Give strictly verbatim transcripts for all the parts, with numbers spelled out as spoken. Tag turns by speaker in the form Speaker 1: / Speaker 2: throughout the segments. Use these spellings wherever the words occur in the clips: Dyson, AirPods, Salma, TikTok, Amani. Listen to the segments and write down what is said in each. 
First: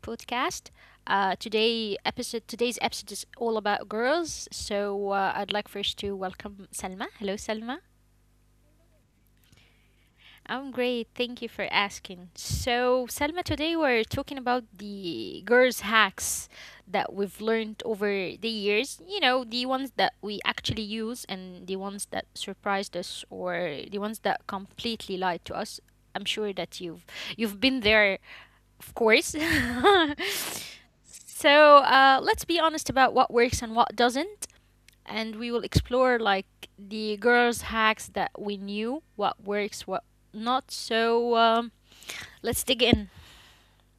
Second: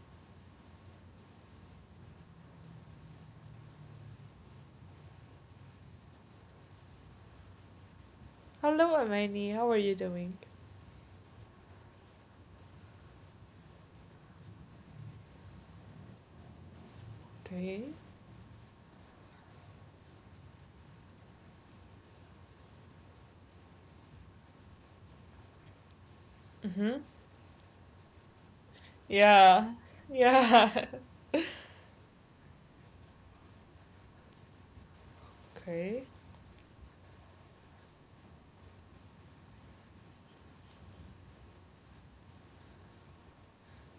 Speaker 1: podcast. Uh, today episode today's episode is all about girls. So uh, I'd like first to welcome Salma. Hello, Salma.
Speaker 2: Hello, Amani. How are you doing?
Speaker 1: I'm great. Thank you for asking. So, Salma, today we're talking about the girls' hacks that we've learned
Speaker 2: Okay.
Speaker 1: over the years. You know, the ones that we actually use and the ones that surprised us or the ones that completely lied to us. I'm sure that
Speaker 2: Mm-hmm.
Speaker 1: you've you've been there, of course.
Speaker 2: Yeah. Yeah.
Speaker 1: So uh, let's be honest about what works and what doesn't. And we will
Speaker 2: Okay.
Speaker 1: explore like the girls' hacks that we knew, what works, what not. So um, let's dig in.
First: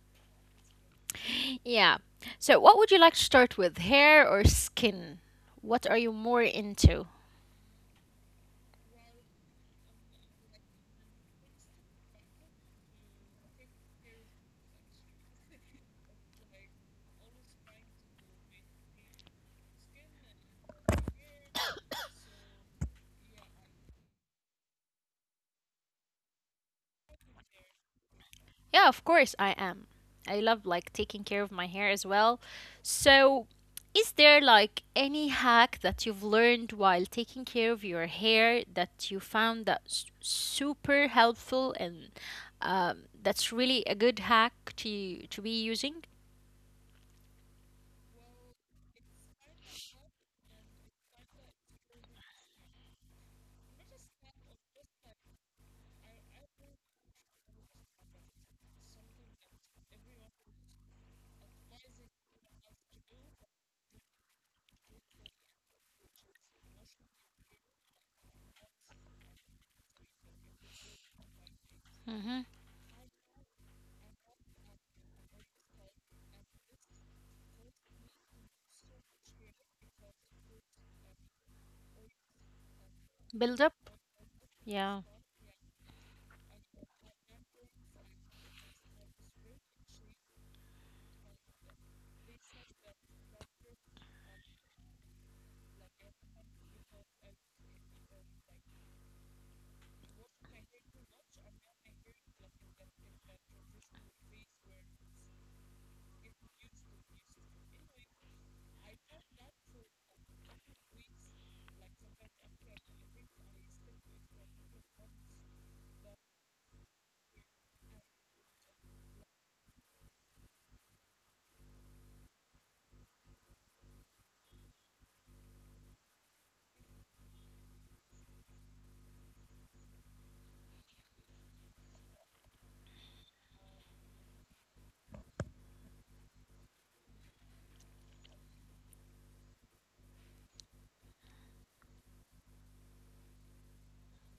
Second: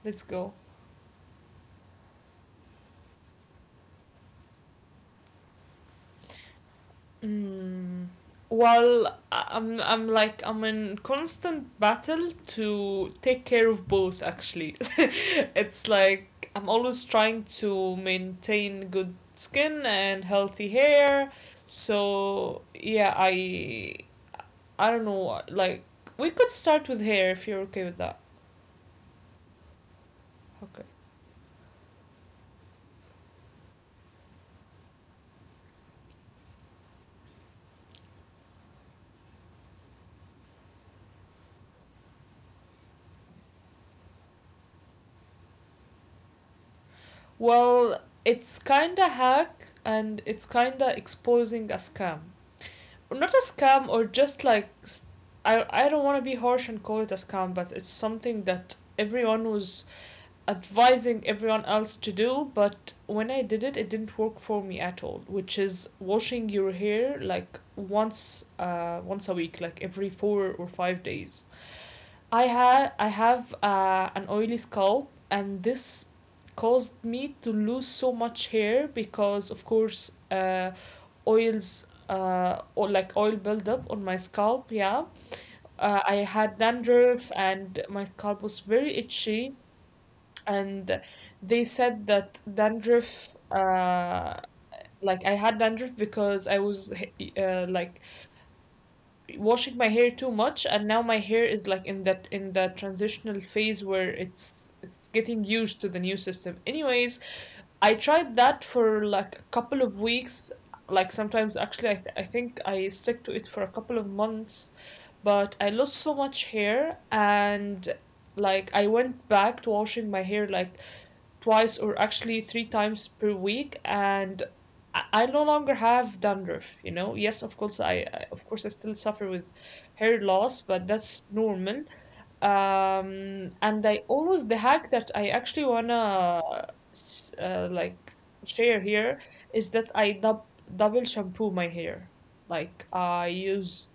Speaker 2: Let's go.
Speaker 1: Yeah. So, what would you like to start with? Hair or skin? What are you more into?
Speaker 2: Mm. Well, I- I'm I'm like I'm in constant battle to take care of both actually. It's like I'm always trying to maintain good skin and healthy hair. So, yeah, I I don't know, like we could start with hair if you're okay with that.
Speaker 1: Yeah, of course I am. I love
Speaker 2: Okay.
Speaker 1: like taking care of my hair as well. So, is there like any hack that you've learned while taking care of your hair that you found that's super helpful and um, that's really a good hack to to be using?
Speaker 2: Well, it's kinda hack and it's kinda exposing a scam. Not a scam or just like s- I I don't want to be harsh and call it a scam, but it's something that everyone was advising everyone else to do, but when I did it, it didn't work for me at all, which is washing your hair like once uh once a week, like every four or five days.
Speaker 1: Mm-hmm.
Speaker 2: I had I have uh, an oily scalp, and this caused me to lose so much hair because, of course, uh, oils, uh, or like
Speaker 1: Build
Speaker 2: oil
Speaker 1: up.
Speaker 2: buildup on my scalp.
Speaker 1: Yeah.
Speaker 2: Yeah, uh, I had dandruff, and my scalp was very itchy. And they said that dandruff, uh, like I had dandruff because I was uh, like washing my hair too much, and now my hair is like in that in that transitional phase where it's it's getting used to the new system. Anyways, I tried that for like a couple of weeks. Like sometimes actually, i, th- I think I stick to it for a couple of months, but I lost so much hair, and like I went back to washing my hair like twice or actually three times per week, and I- no longer have dandruff, you know. Yes, of course I, I of course I still suffer with hair loss, but that's normal. Um and I always the hack that I actually wanna s- uh, like share here is that I dub- double shampoo my hair. Like I used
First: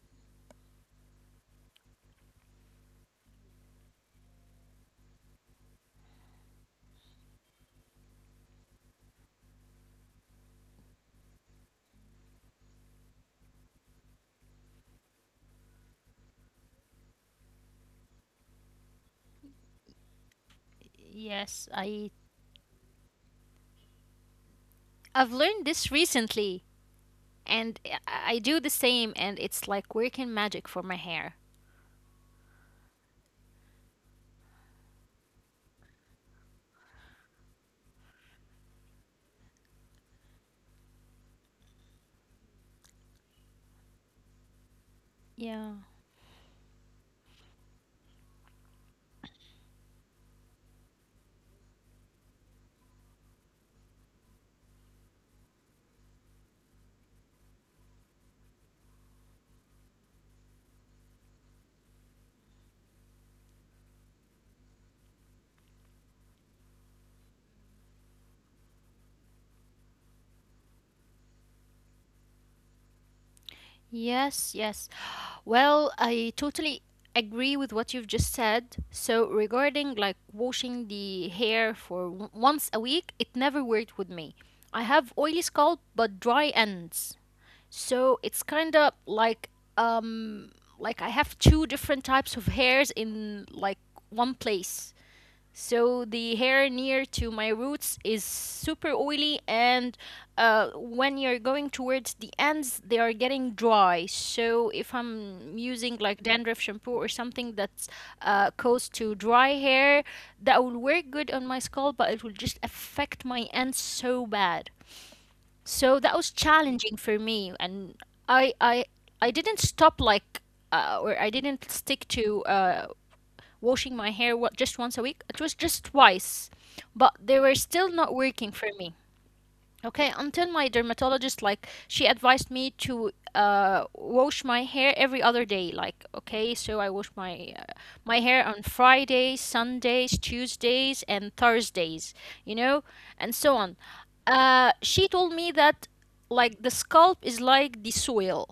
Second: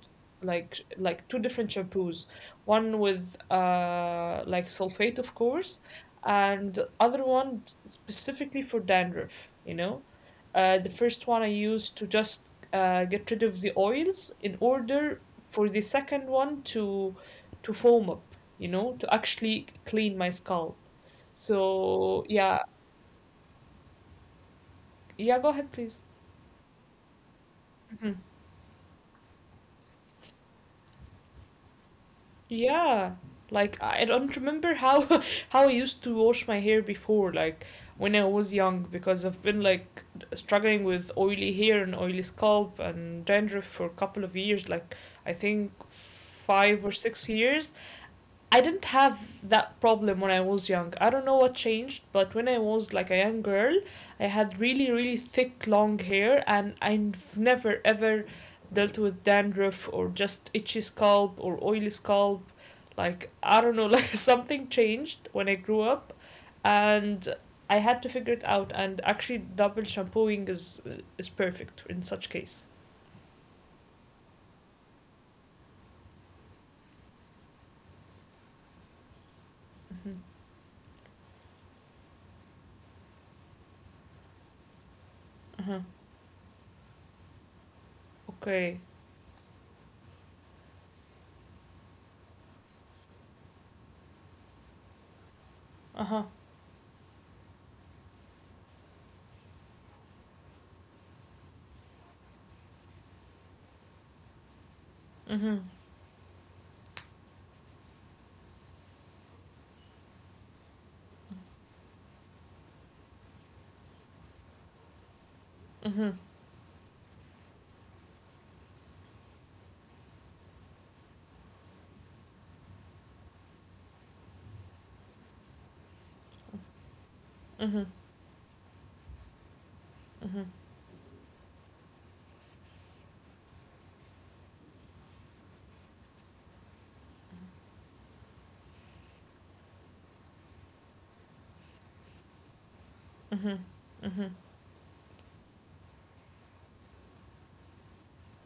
Speaker 2: like sh- like two different shampoos, one with uh like sulfate of course, and other one specifically for dandruff you know uh, The first one I used to just uh, get rid of the oils in order for the second one to to foam up, you know, to actually clean my scalp.
Speaker 1: Yes, I
Speaker 2: So yeah,
Speaker 1: I've
Speaker 2: yeah, go
Speaker 1: learned this
Speaker 2: ahead, please.
Speaker 1: recently, and I I
Speaker 2: Mhm.
Speaker 1: do the same, and it's like working magic for my hair.
Speaker 2: Yeah, like I don't remember how how I used to wash my hair before, like when I was young, because I've been like struggling with oily hair and oily scalp and dandruff for a couple of years, like
Speaker 1: Yeah.
Speaker 2: I think five or six years. I didn't have that problem when I was young. I don't know what changed, but when I was like a young girl, I had really, really thick, long hair, and I've never ever dealt with dandruff or just itchy scalp or oily scalp. Like, I don't know, like something changed when I grew up, and I had to figure it out. And actually, double shampooing is is perfect in such case.
Speaker 1: Yes, yes. Well, I totally agree with what you've just said. So, regarding like
Speaker 2: Mm-hmm.
Speaker 1: washing the hair for w- once a week, it never worked with me. I have oily scalp
Speaker 2: Uh-huh.
Speaker 1: but dry ends. So, it's kind of
Speaker 2: Okay.
Speaker 1: like um like I have two different types of hairs in like one place. So
Speaker 2: Uh
Speaker 1: the
Speaker 2: huh.
Speaker 1: hair near to my roots is super oily, and uh, when you're going towards the ends, they are getting dry. So if I'm
Speaker 2: Mm
Speaker 1: using like dandruff shampoo or something that's uh, caused to dry hair, that will work good on my scalp, but it will just affect my ends so bad. So
Speaker 2: hmm. Mm
Speaker 1: that
Speaker 2: hmm.
Speaker 1: was challenging for me, and I I I didn't stop like uh, or I didn't stick to uh, washing my hair wa- just once a week. It was just twice, but they were
Speaker 2: Mm
Speaker 1: still
Speaker 2: hmm.
Speaker 1: not working for me. Okay,
Speaker 2: Mm
Speaker 1: until
Speaker 2: hmm.
Speaker 1: my dermatologist, like, she advised me to uh, wash my hair every other day. Like, okay, so I wash my uh, my hair on Fridays, Sundays, Tuesdays, and Thursdays. You know, and so
Speaker 2: Mm-hmm.
Speaker 1: on.
Speaker 2: Mm-hmm.
Speaker 1: Uh, she told me that like the scalp is like the soil,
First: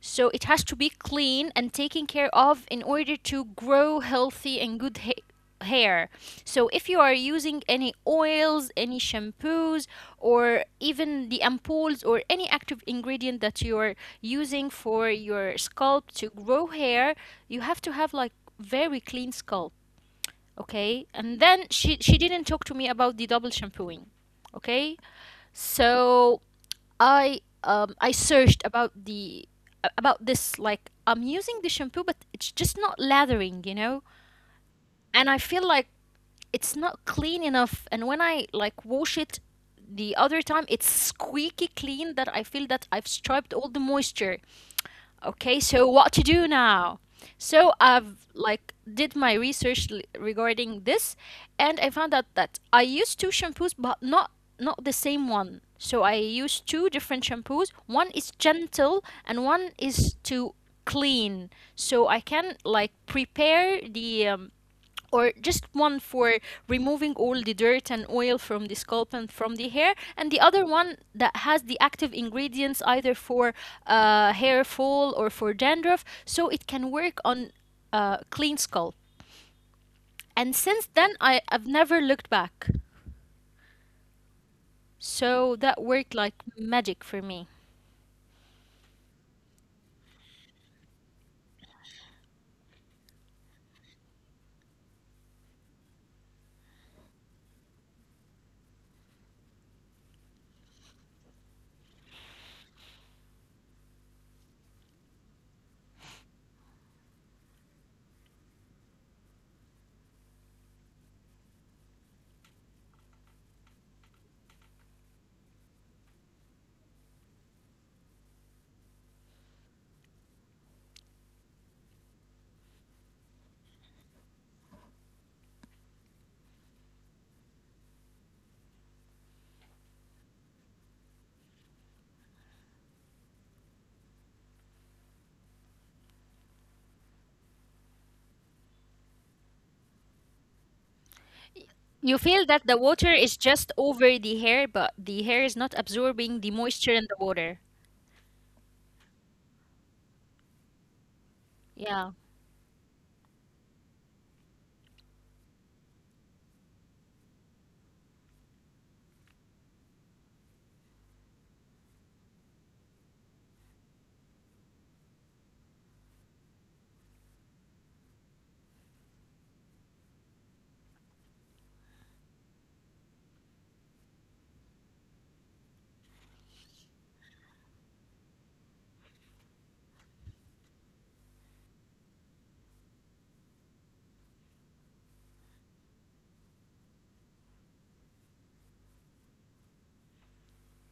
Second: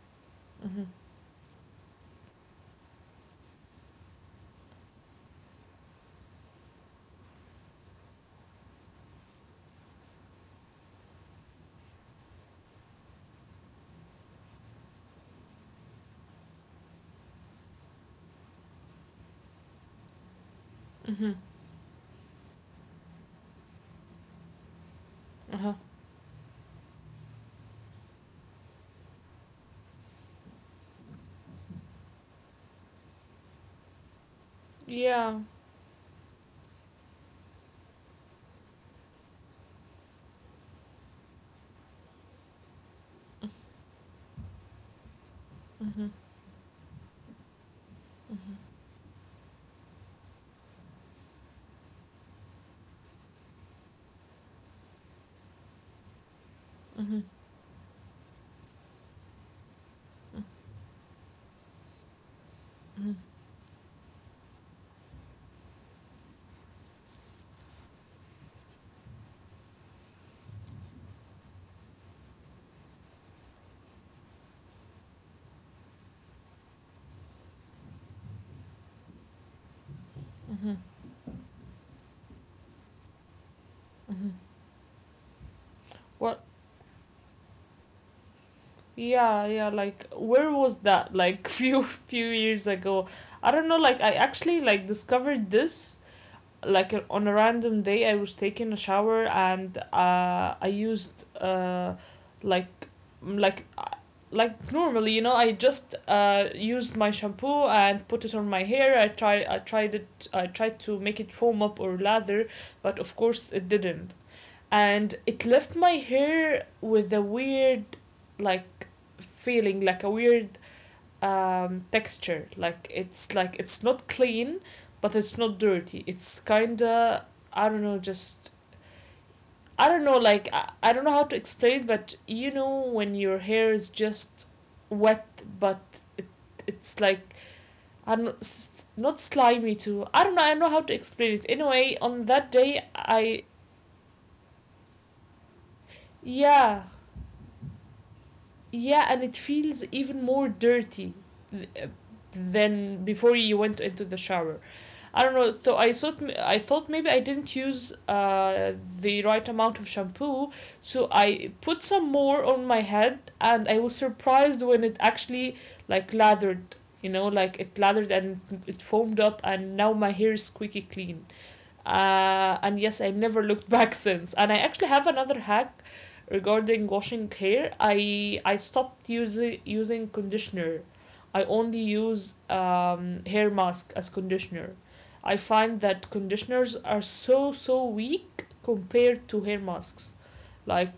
Speaker 1: so it has to
Speaker 2: Mm-hmm.
Speaker 1: be clean and taken care of in order to grow healthy and good ha- hair. So if you are using any oils, any shampoos, or even the ampoules or any active ingredient that you are using for your scalp to grow hair, you have to have like very clean scalp, okay?
Speaker 2: Hmm.
Speaker 1: And then she she didn't talk to me about the double shampooing. Okay,
Speaker 2: Uh-huh.
Speaker 1: so I um I searched about the a- about this, like I'm using the shampoo but it's just not lathering, you know?
Speaker 2: Yeah.
Speaker 1: And I feel like it's not clean enough, and when I like wash it the other time it's squeaky clean that I feel that I've striped all the moisture. Okay, so
Speaker 2: Mm-hmm.
Speaker 1: what to do now? So I've
Speaker 2: Mm-hmm.
Speaker 1: like did my research l- regarding this, and I found out that I use two shampoos but not not the same one. So I use two
Speaker 2: Mm-hmm.
Speaker 1: different shampoos. One is gentle and one is to clean. So I can like
Speaker 2: Mm-hmm.
Speaker 1: prepare the um, or just one for removing all the dirt and oil from the scalp and from the hair, and the other one that has the active ingredients either for uh, hair fall or for dandruff, so it can work on uh, clean scalp.
Speaker 2: Mm-hmm.
Speaker 1: And since then, I, I've never looked back.
Speaker 2: Hmm.
Speaker 1: So that worked
Speaker 2: What?
Speaker 1: like magic for me.
Speaker 2: Yeah, yeah. Yeah. Like, where was that? Like, few few years ago. I don't know. Like, I actually like discovered this like uh, on a random day I was taking a shower and uh, I used uh, like like uh, like normally, you know I just uh, used my shampoo and put it on my hair. i try I tried it. I tried to make it foam up or lather, but of course it didn't, and it left my hair with a weird, like, feeling, like a weird um, texture. Like it's like it's not clean, but it's not dirty. It's kinda, I don't know, just I don't know, like I, I don't know how to explain it, but you know when your hair is just wet, but it, it's like I don't s- not slimy too. I don't know. I don't know how to explain it. Anyway, on
Speaker 1: You
Speaker 2: that
Speaker 1: feel that
Speaker 2: day,
Speaker 1: the water
Speaker 2: I,
Speaker 1: is just over the hair, but the hair is not absorbing the
Speaker 2: yeah,
Speaker 1: moisture and the water.
Speaker 2: yeah, and it feels even more dirty th- uh,
Speaker 1: Yeah.
Speaker 2: than before you went into the shower. I don't know. So I thought I thought maybe I didn't use uh, the right amount of shampoo, so I put some more on my head, and I was surprised when it actually like lathered. You know, like it lathered and it foamed up, and now my hair is squeaky clean. Uh, and yes, I've never looked back since. And I actually have another hack regarding washing hair. I I stopped using using conditioner. I only use um, hair mask as conditioner. I find that conditioners are so so weak compared to hair masks. Like,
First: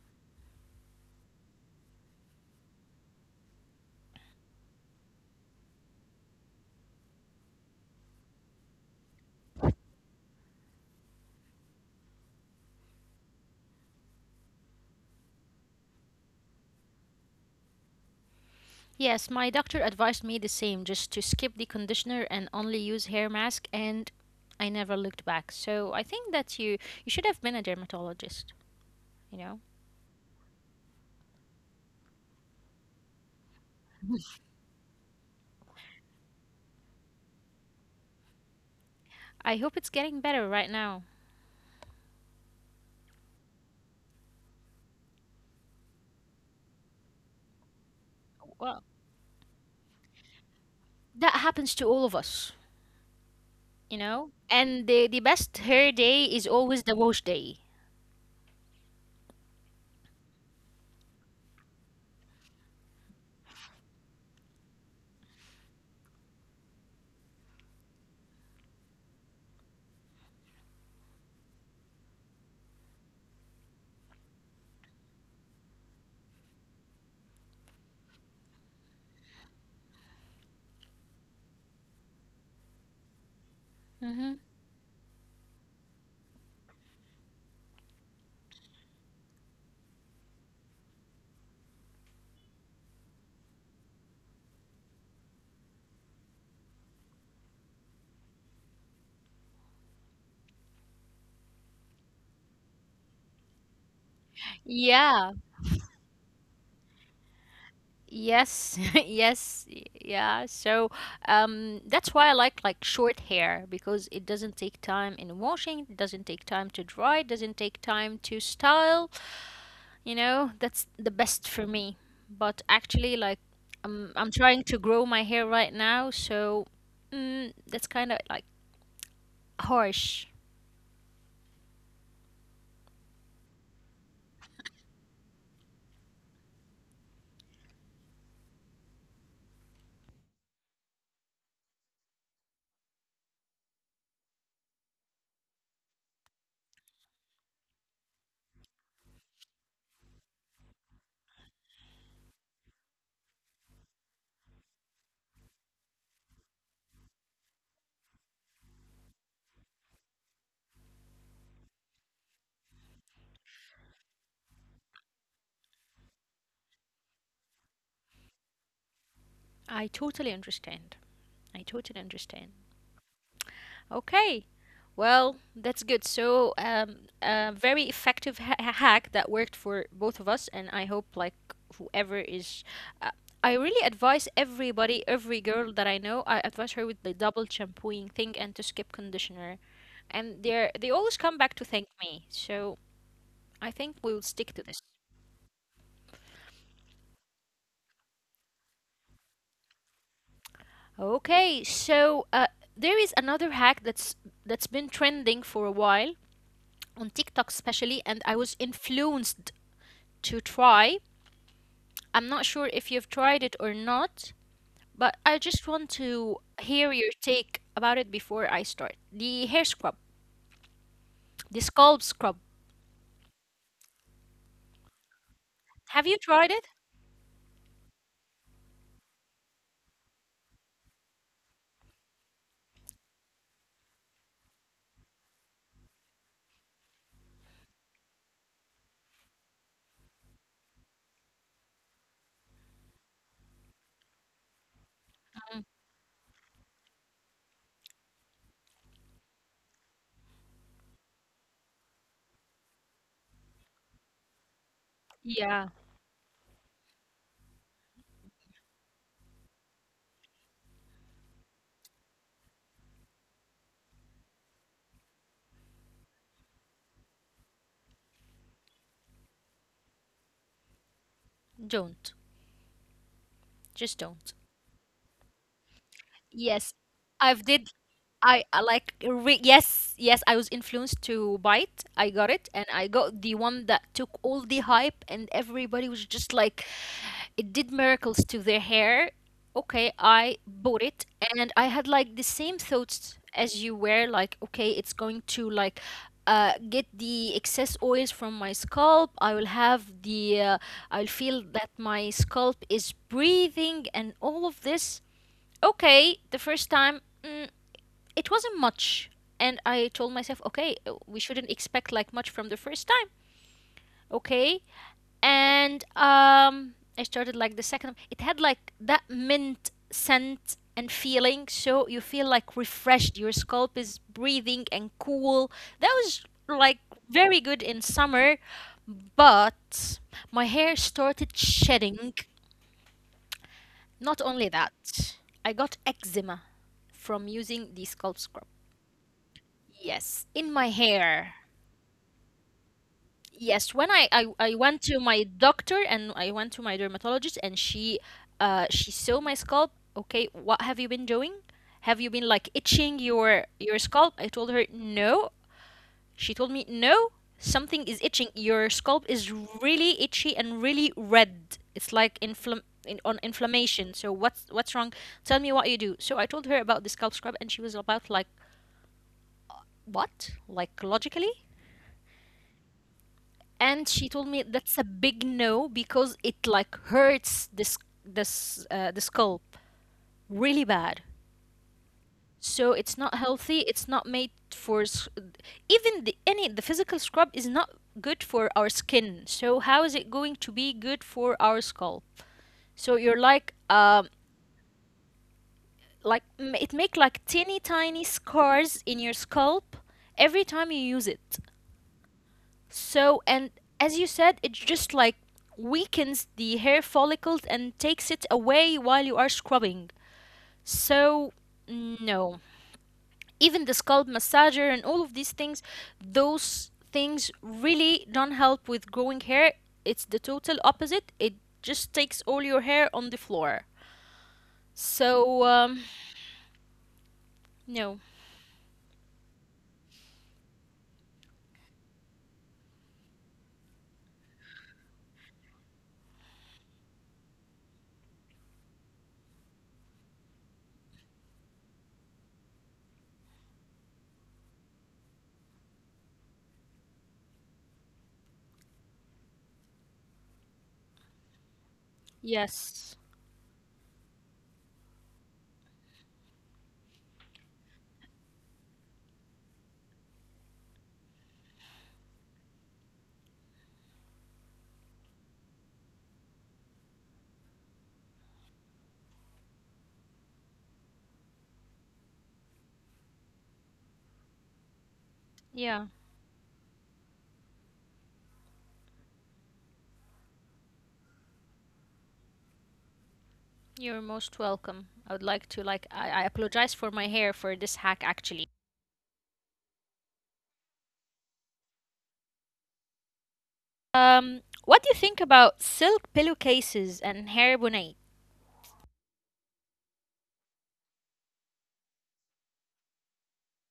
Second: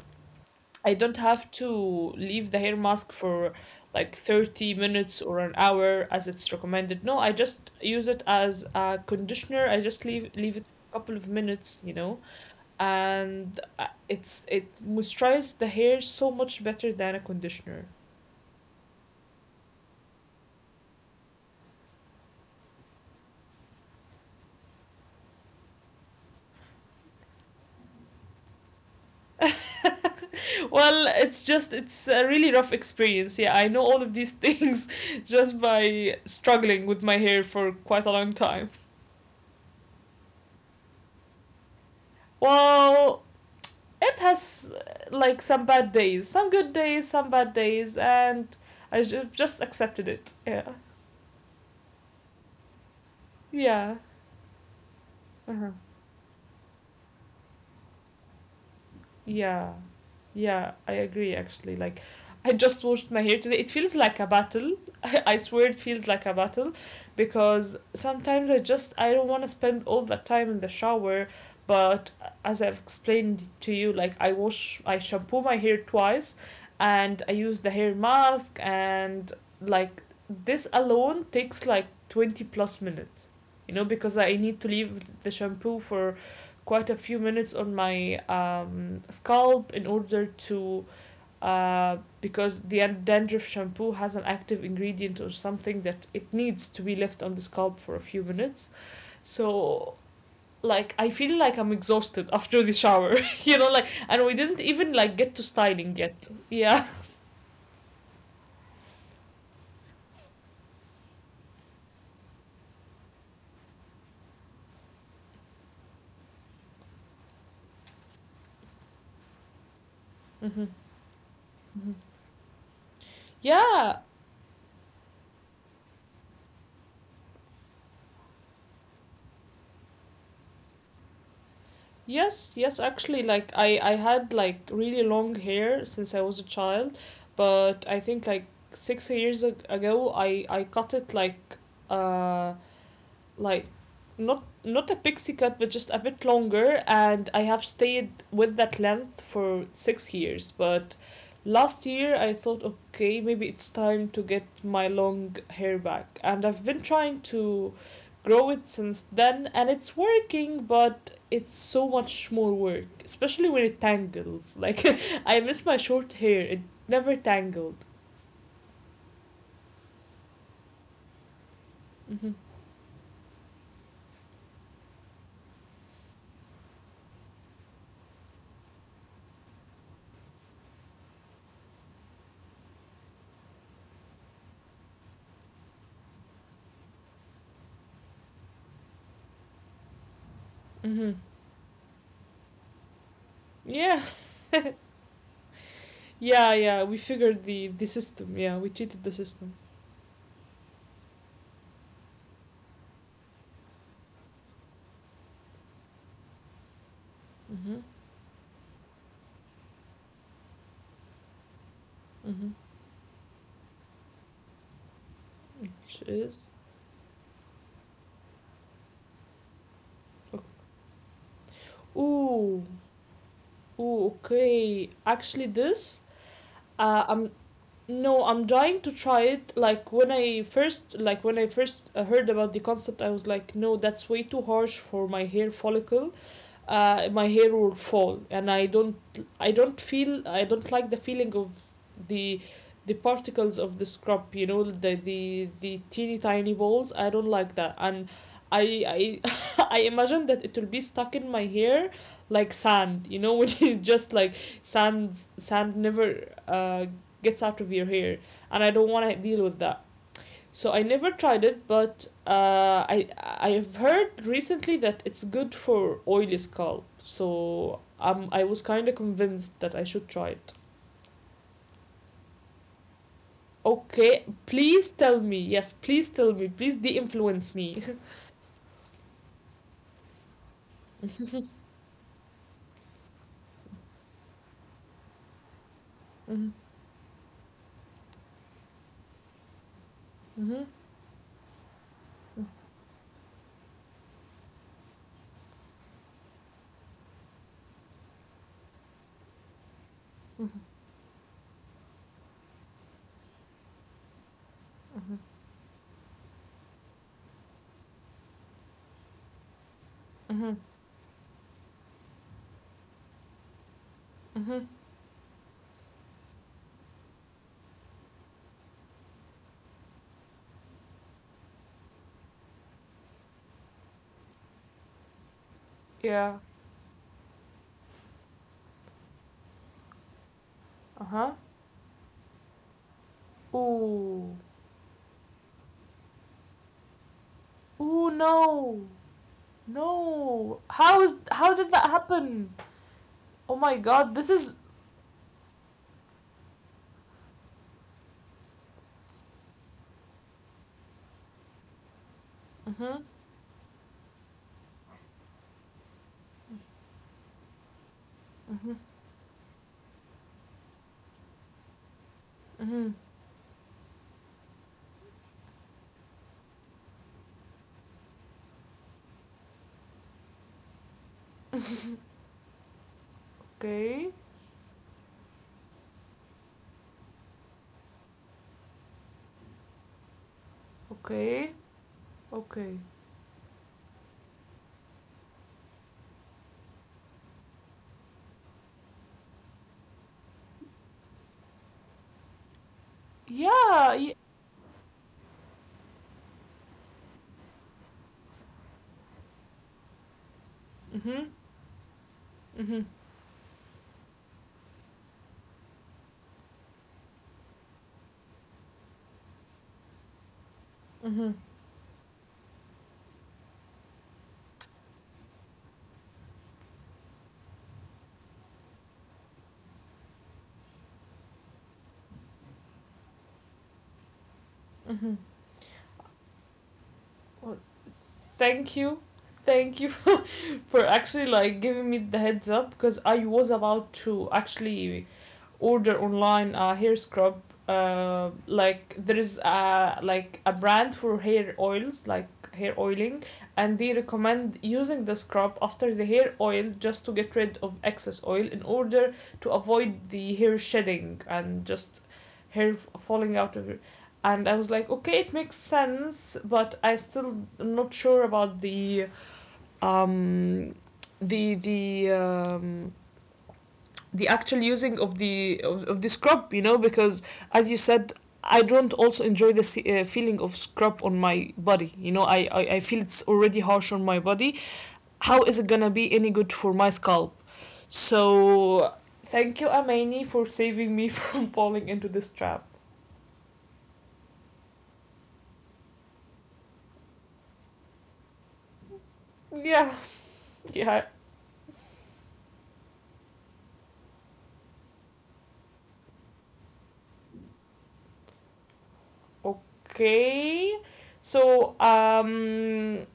Speaker 2: I don't have to leave the hair mask for like thirty minutes or an hour as it's recommended. No, I just use it as a conditioner. I just leave leave it a couple of minutes, you know. And uh, it's it moisturizes the hair so much better than a conditioner.
Speaker 1: Yes, my doctor advised me the same, just to skip the conditioner and only use hair mask, and I never looked back. So I think that you you should have been a dermatologist, you know.
Speaker 2: Well, it's just it's a really rough experience. Yeah, I know all of these things just by struggling with my hair for quite a long time.
Speaker 1: I hope it's getting better right now.
Speaker 2: Well, it has like some bad days, some good days, some bad days, and
Speaker 1: Well,
Speaker 2: I ju- just accepted it. Yeah,
Speaker 1: that happens to all of us, you
Speaker 2: yeah.
Speaker 1: know. And the the best hair
Speaker 2: Uh-huh.
Speaker 1: day is always the wash day.
Speaker 2: Yeah, yeah, I agree actually. Like, I just washed my hair today. It feels like a battle. I swear it feels like a battle because sometimes I just I don't want to spend all that time in the shower. But as I've explained to you, like I wash, I shampoo my hair twice, and I use the hair mask, and like this alone takes like twenty plus minutes. You know,
Speaker 1: Mm-hmm.
Speaker 2: because I need to leave the shampoo for quite a few minutes on my um, scalp in order to, uh, because the dandruff shampoo has an active ingredient or something that it needs to be left on the scalp for a few minutes. So like I feel like I'm exhausted after the shower, you know like, and we didn't even
Speaker 1: Yeah.
Speaker 2: like get to styling yet. Yeah.
Speaker 1: Yes, yes, y- yeah. So um, that's why I like like short hair because it doesn't take time in washing, it doesn't take time to dry, it doesn't take time to style. You know, that's
Speaker 2: Hmm.
Speaker 1: the best for me. But actually, like I'm I'm
Speaker 2: Yeah.
Speaker 1: trying to grow my hair right now, so mm, that's kind of like harsh.
Speaker 2: Yes, yes, actually, like I I had like really long hair since I was a child, but I think like six years ag- ago I I cut it like uh like not not a pixie cut but just a bit longer, and I have stayed with that length for six years. But last year I thought, okay, maybe it's time to get my long hair back, and I've been trying to grow it since then, and it's working, but it's so much more work, especially when it tangles. Like, I miss my short hair. It never tangled.
Speaker 1: I totally understand. I totally understand.
Speaker 2: Mm-hmm.
Speaker 1: Okay. Well, that's good. So, um, a very effective ha- ha- hack that worked for both of us, and I hope like whoever is, uh, I really advise everybody, every girl that I know, I advise her with the double shampooing thing and to skip conditioner, and they are they always come back to
Speaker 2: Mm-hmm.
Speaker 1: thank me. So I think we will stick
Speaker 2: Yeah.
Speaker 1: to this.
Speaker 2: Yeah, yeah, we figured the the system. Yeah, we cheated the system.
Speaker 1: Okay, so uh, there is another hack that's that's been trending for a while on TikTok especially, and I
Speaker 2: Mhm.
Speaker 1: was influenced to try. I'm not sure if you've
Speaker 2: Mhm.
Speaker 1: tried it or not, but I just want to
Speaker 2: Which
Speaker 1: hear
Speaker 2: is
Speaker 1: your take about it before I start. The hair scrub, the scalp scrub.
Speaker 2: ooh, ooh. Okay, actually,
Speaker 1: Have you tried
Speaker 2: this,
Speaker 1: it?
Speaker 2: uh, I'm, no, I'm trying to try it. Like when I first, like when I first uh, heard about the concept, I was like, no, that's way too harsh for my hair follicle. Uh, my hair will fall, and i don't i don't feel I don't like the feeling of the the particles of the scrub you know the the, the teeny tiny balls. I don't like that, and i i I imagine that it will be stuck in my hair, like sand, you know when you just like sand,
Speaker 1: Yeah,
Speaker 2: sand never uh, gets out of your hair, and I don't want to deal with that. So I never tried it, but uh, I I have heard recently that it's good for oily scalp. So um, I was kind of convinced that I should try it.
Speaker 1: don't. Just don't.
Speaker 2: Okay, please tell me. Yes, please
Speaker 1: Yes,
Speaker 2: tell me. Please
Speaker 1: I've did.
Speaker 2: de-influence me.
Speaker 1: I, I like re- yes, yes. I was influenced to buy it. I got it, and I got the one that took all the hype, and everybody was just like,
Speaker 2: Mm-hmm.
Speaker 1: it did miracles to their hair. Okay, I bought it
Speaker 2: Mm-hmm.
Speaker 1: and I had like the same thoughts as you, were like, okay, it's going to like uh, get the excess oils from my scalp. I will have the, uh, I'll feel that my scalp is breathing and all of this.
Speaker 2: Mm-hmm.
Speaker 1: Okay, the first time, mm, it wasn't much. And I told myself, okay, uh,
Speaker 2: Mm-hmm.
Speaker 1: we shouldn't expect like much from the first time. Okay,
Speaker 2: Mm-hmm.
Speaker 1: and um I started like the second, it had like that mint scent and feeling so you feel like refreshed, your scalp is breathing and cool. That was like
Speaker 2: Yeah.
Speaker 1: very good in summer, but my hair started
Speaker 2: Uh huh.
Speaker 1: shedding. Not only
Speaker 2: Ooh.
Speaker 1: that, I got eczema from using the scalp scrub,
Speaker 2: Ooh no.
Speaker 1: yes, in my
Speaker 2: No.
Speaker 1: hair.
Speaker 2: How is, how did that happen?
Speaker 1: Yes, when I,
Speaker 2: Oh
Speaker 1: I
Speaker 2: my
Speaker 1: I
Speaker 2: god.
Speaker 1: went
Speaker 2: This
Speaker 1: to
Speaker 2: is.
Speaker 1: my doctor and I went to my dermatologist and she uh she saw my scalp. Okay, what have you been doing? Have you been like itching your
Speaker 2: Mm-hmm.
Speaker 1: your scalp? I told her no. She told me no. Something is itching. Your scalp
Speaker 2: Mm-hmm.
Speaker 1: is really itchy and really red. It's like inflam in, on
Speaker 2: Mm-hmm.
Speaker 1: inflammation. So what's what's wrong? Tell me what you do. So I told her about the scalp scrub and she was about like what? Like logically? And she told me
Speaker 2: Okay.
Speaker 1: that's a big no because it like hurts this this uh, the scalp really bad,
Speaker 2: Okay,
Speaker 1: so it's not
Speaker 2: okay.
Speaker 1: healthy, it's not made for s- even the any the physical scrub is not good for our skin, so how is it going to be good for our scalp? So you're like um
Speaker 2: Yeah. Yeah.
Speaker 1: like m- it make like teeny tiny scars in your scalp every time you use it.
Speaker 2: Mhm.
Speaker 1: So,
Speaker 2: Mhm.
Speaker 1: and as you said, it just like weakens the hair follicles and takes it away while you are scrubbing. So,
Speaker 2: Mhm.
Speaker 1: no. Even the scalp massager and all of these things, those things really don't help with growing hair. It's the total opposite. It just takes all your hair on the floor. So,
Speaker 2: Mhm.
Speaker 1: um, no.
Speaker 2: Well, thank you. Thank you for actually like giving me the heads up because I was about to actually order online a hair scrub. Uh, like there is a like a brand for hair oils, like hair oiling, and they recommend using the scrub after the hair oil just to get rid of excess oil in order to avoid the hair shedding and just
Speaker 1: Yes.
Speaker 2: hair falling out of it. And I was like, okay, it makes sense, but I still am not sure about the um the the um the actual using of the of, of the scrub, you know because as you said, I don't also enjoy the uh, feeling of scrub on my body you know I, I i feel it's already harsh on my body.
Speaker 1: Yeah,
Speaker 2: How is it gonna be any good for my scalp? So thank you, Amani, for saving me from falling into this trap.
Speaker 1: you're most welcome. I would like to like I, I apologize for my hair for this hack actually.
Speaker 2: Yeah. Yeah.
Speaker 1: Um, what do you think about silk pillowcases and hair bonnet?
Speaker 2: Okay. So, um,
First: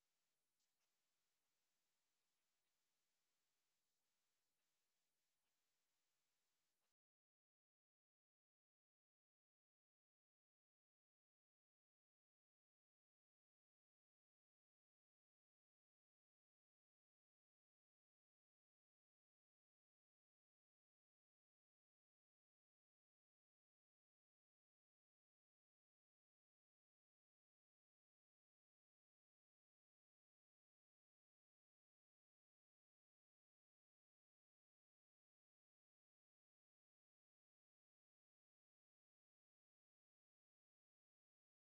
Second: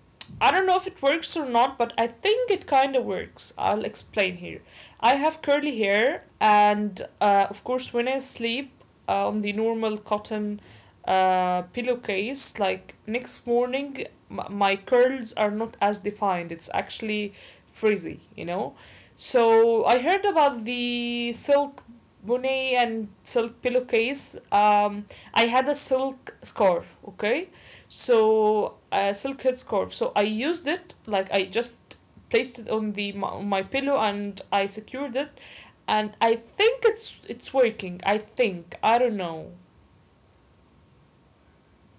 Speaker 2: I don't know if it works or not, but I think it kind of works. I'll explain here. I have curly hair, and uh, of course, when I sleep uh, on the normal cotton uh, pillowcase, like next morning, m- my curls are not as defined. It's actually frizzy, you know? So, I heard about the silk bonnet and silk pillowcase. Um, I had a silk scarf, okay? So a silk head scarf. So I used it like I just placed it on the my, my pillow and I secured it and I think it's it's working. I think. I don't know.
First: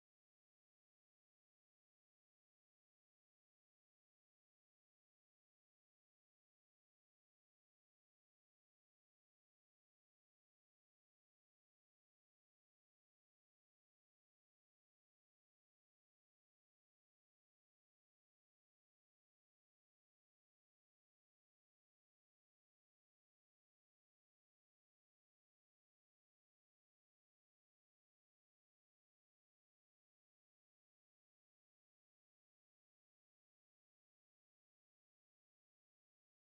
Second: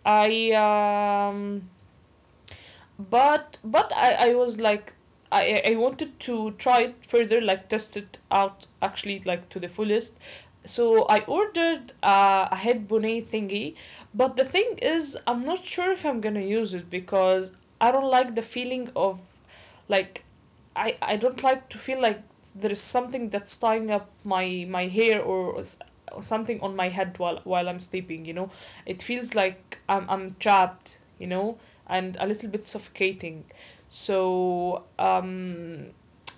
Speaker 2: I um but but I, I was like I, I wanted to try it further, like test it out actually, like to the fullest. So I ordered uh, a head bonnet thingy, but the thing is I'm not sure if I'm gonna use it because I don't like the feeling of like I I don't like to feel like there is something that's tying up my my hair or or something on my head while while I'm sleeping, you know? It feels like I'm I'm trapped, you know, and a little bit suffocating. So um,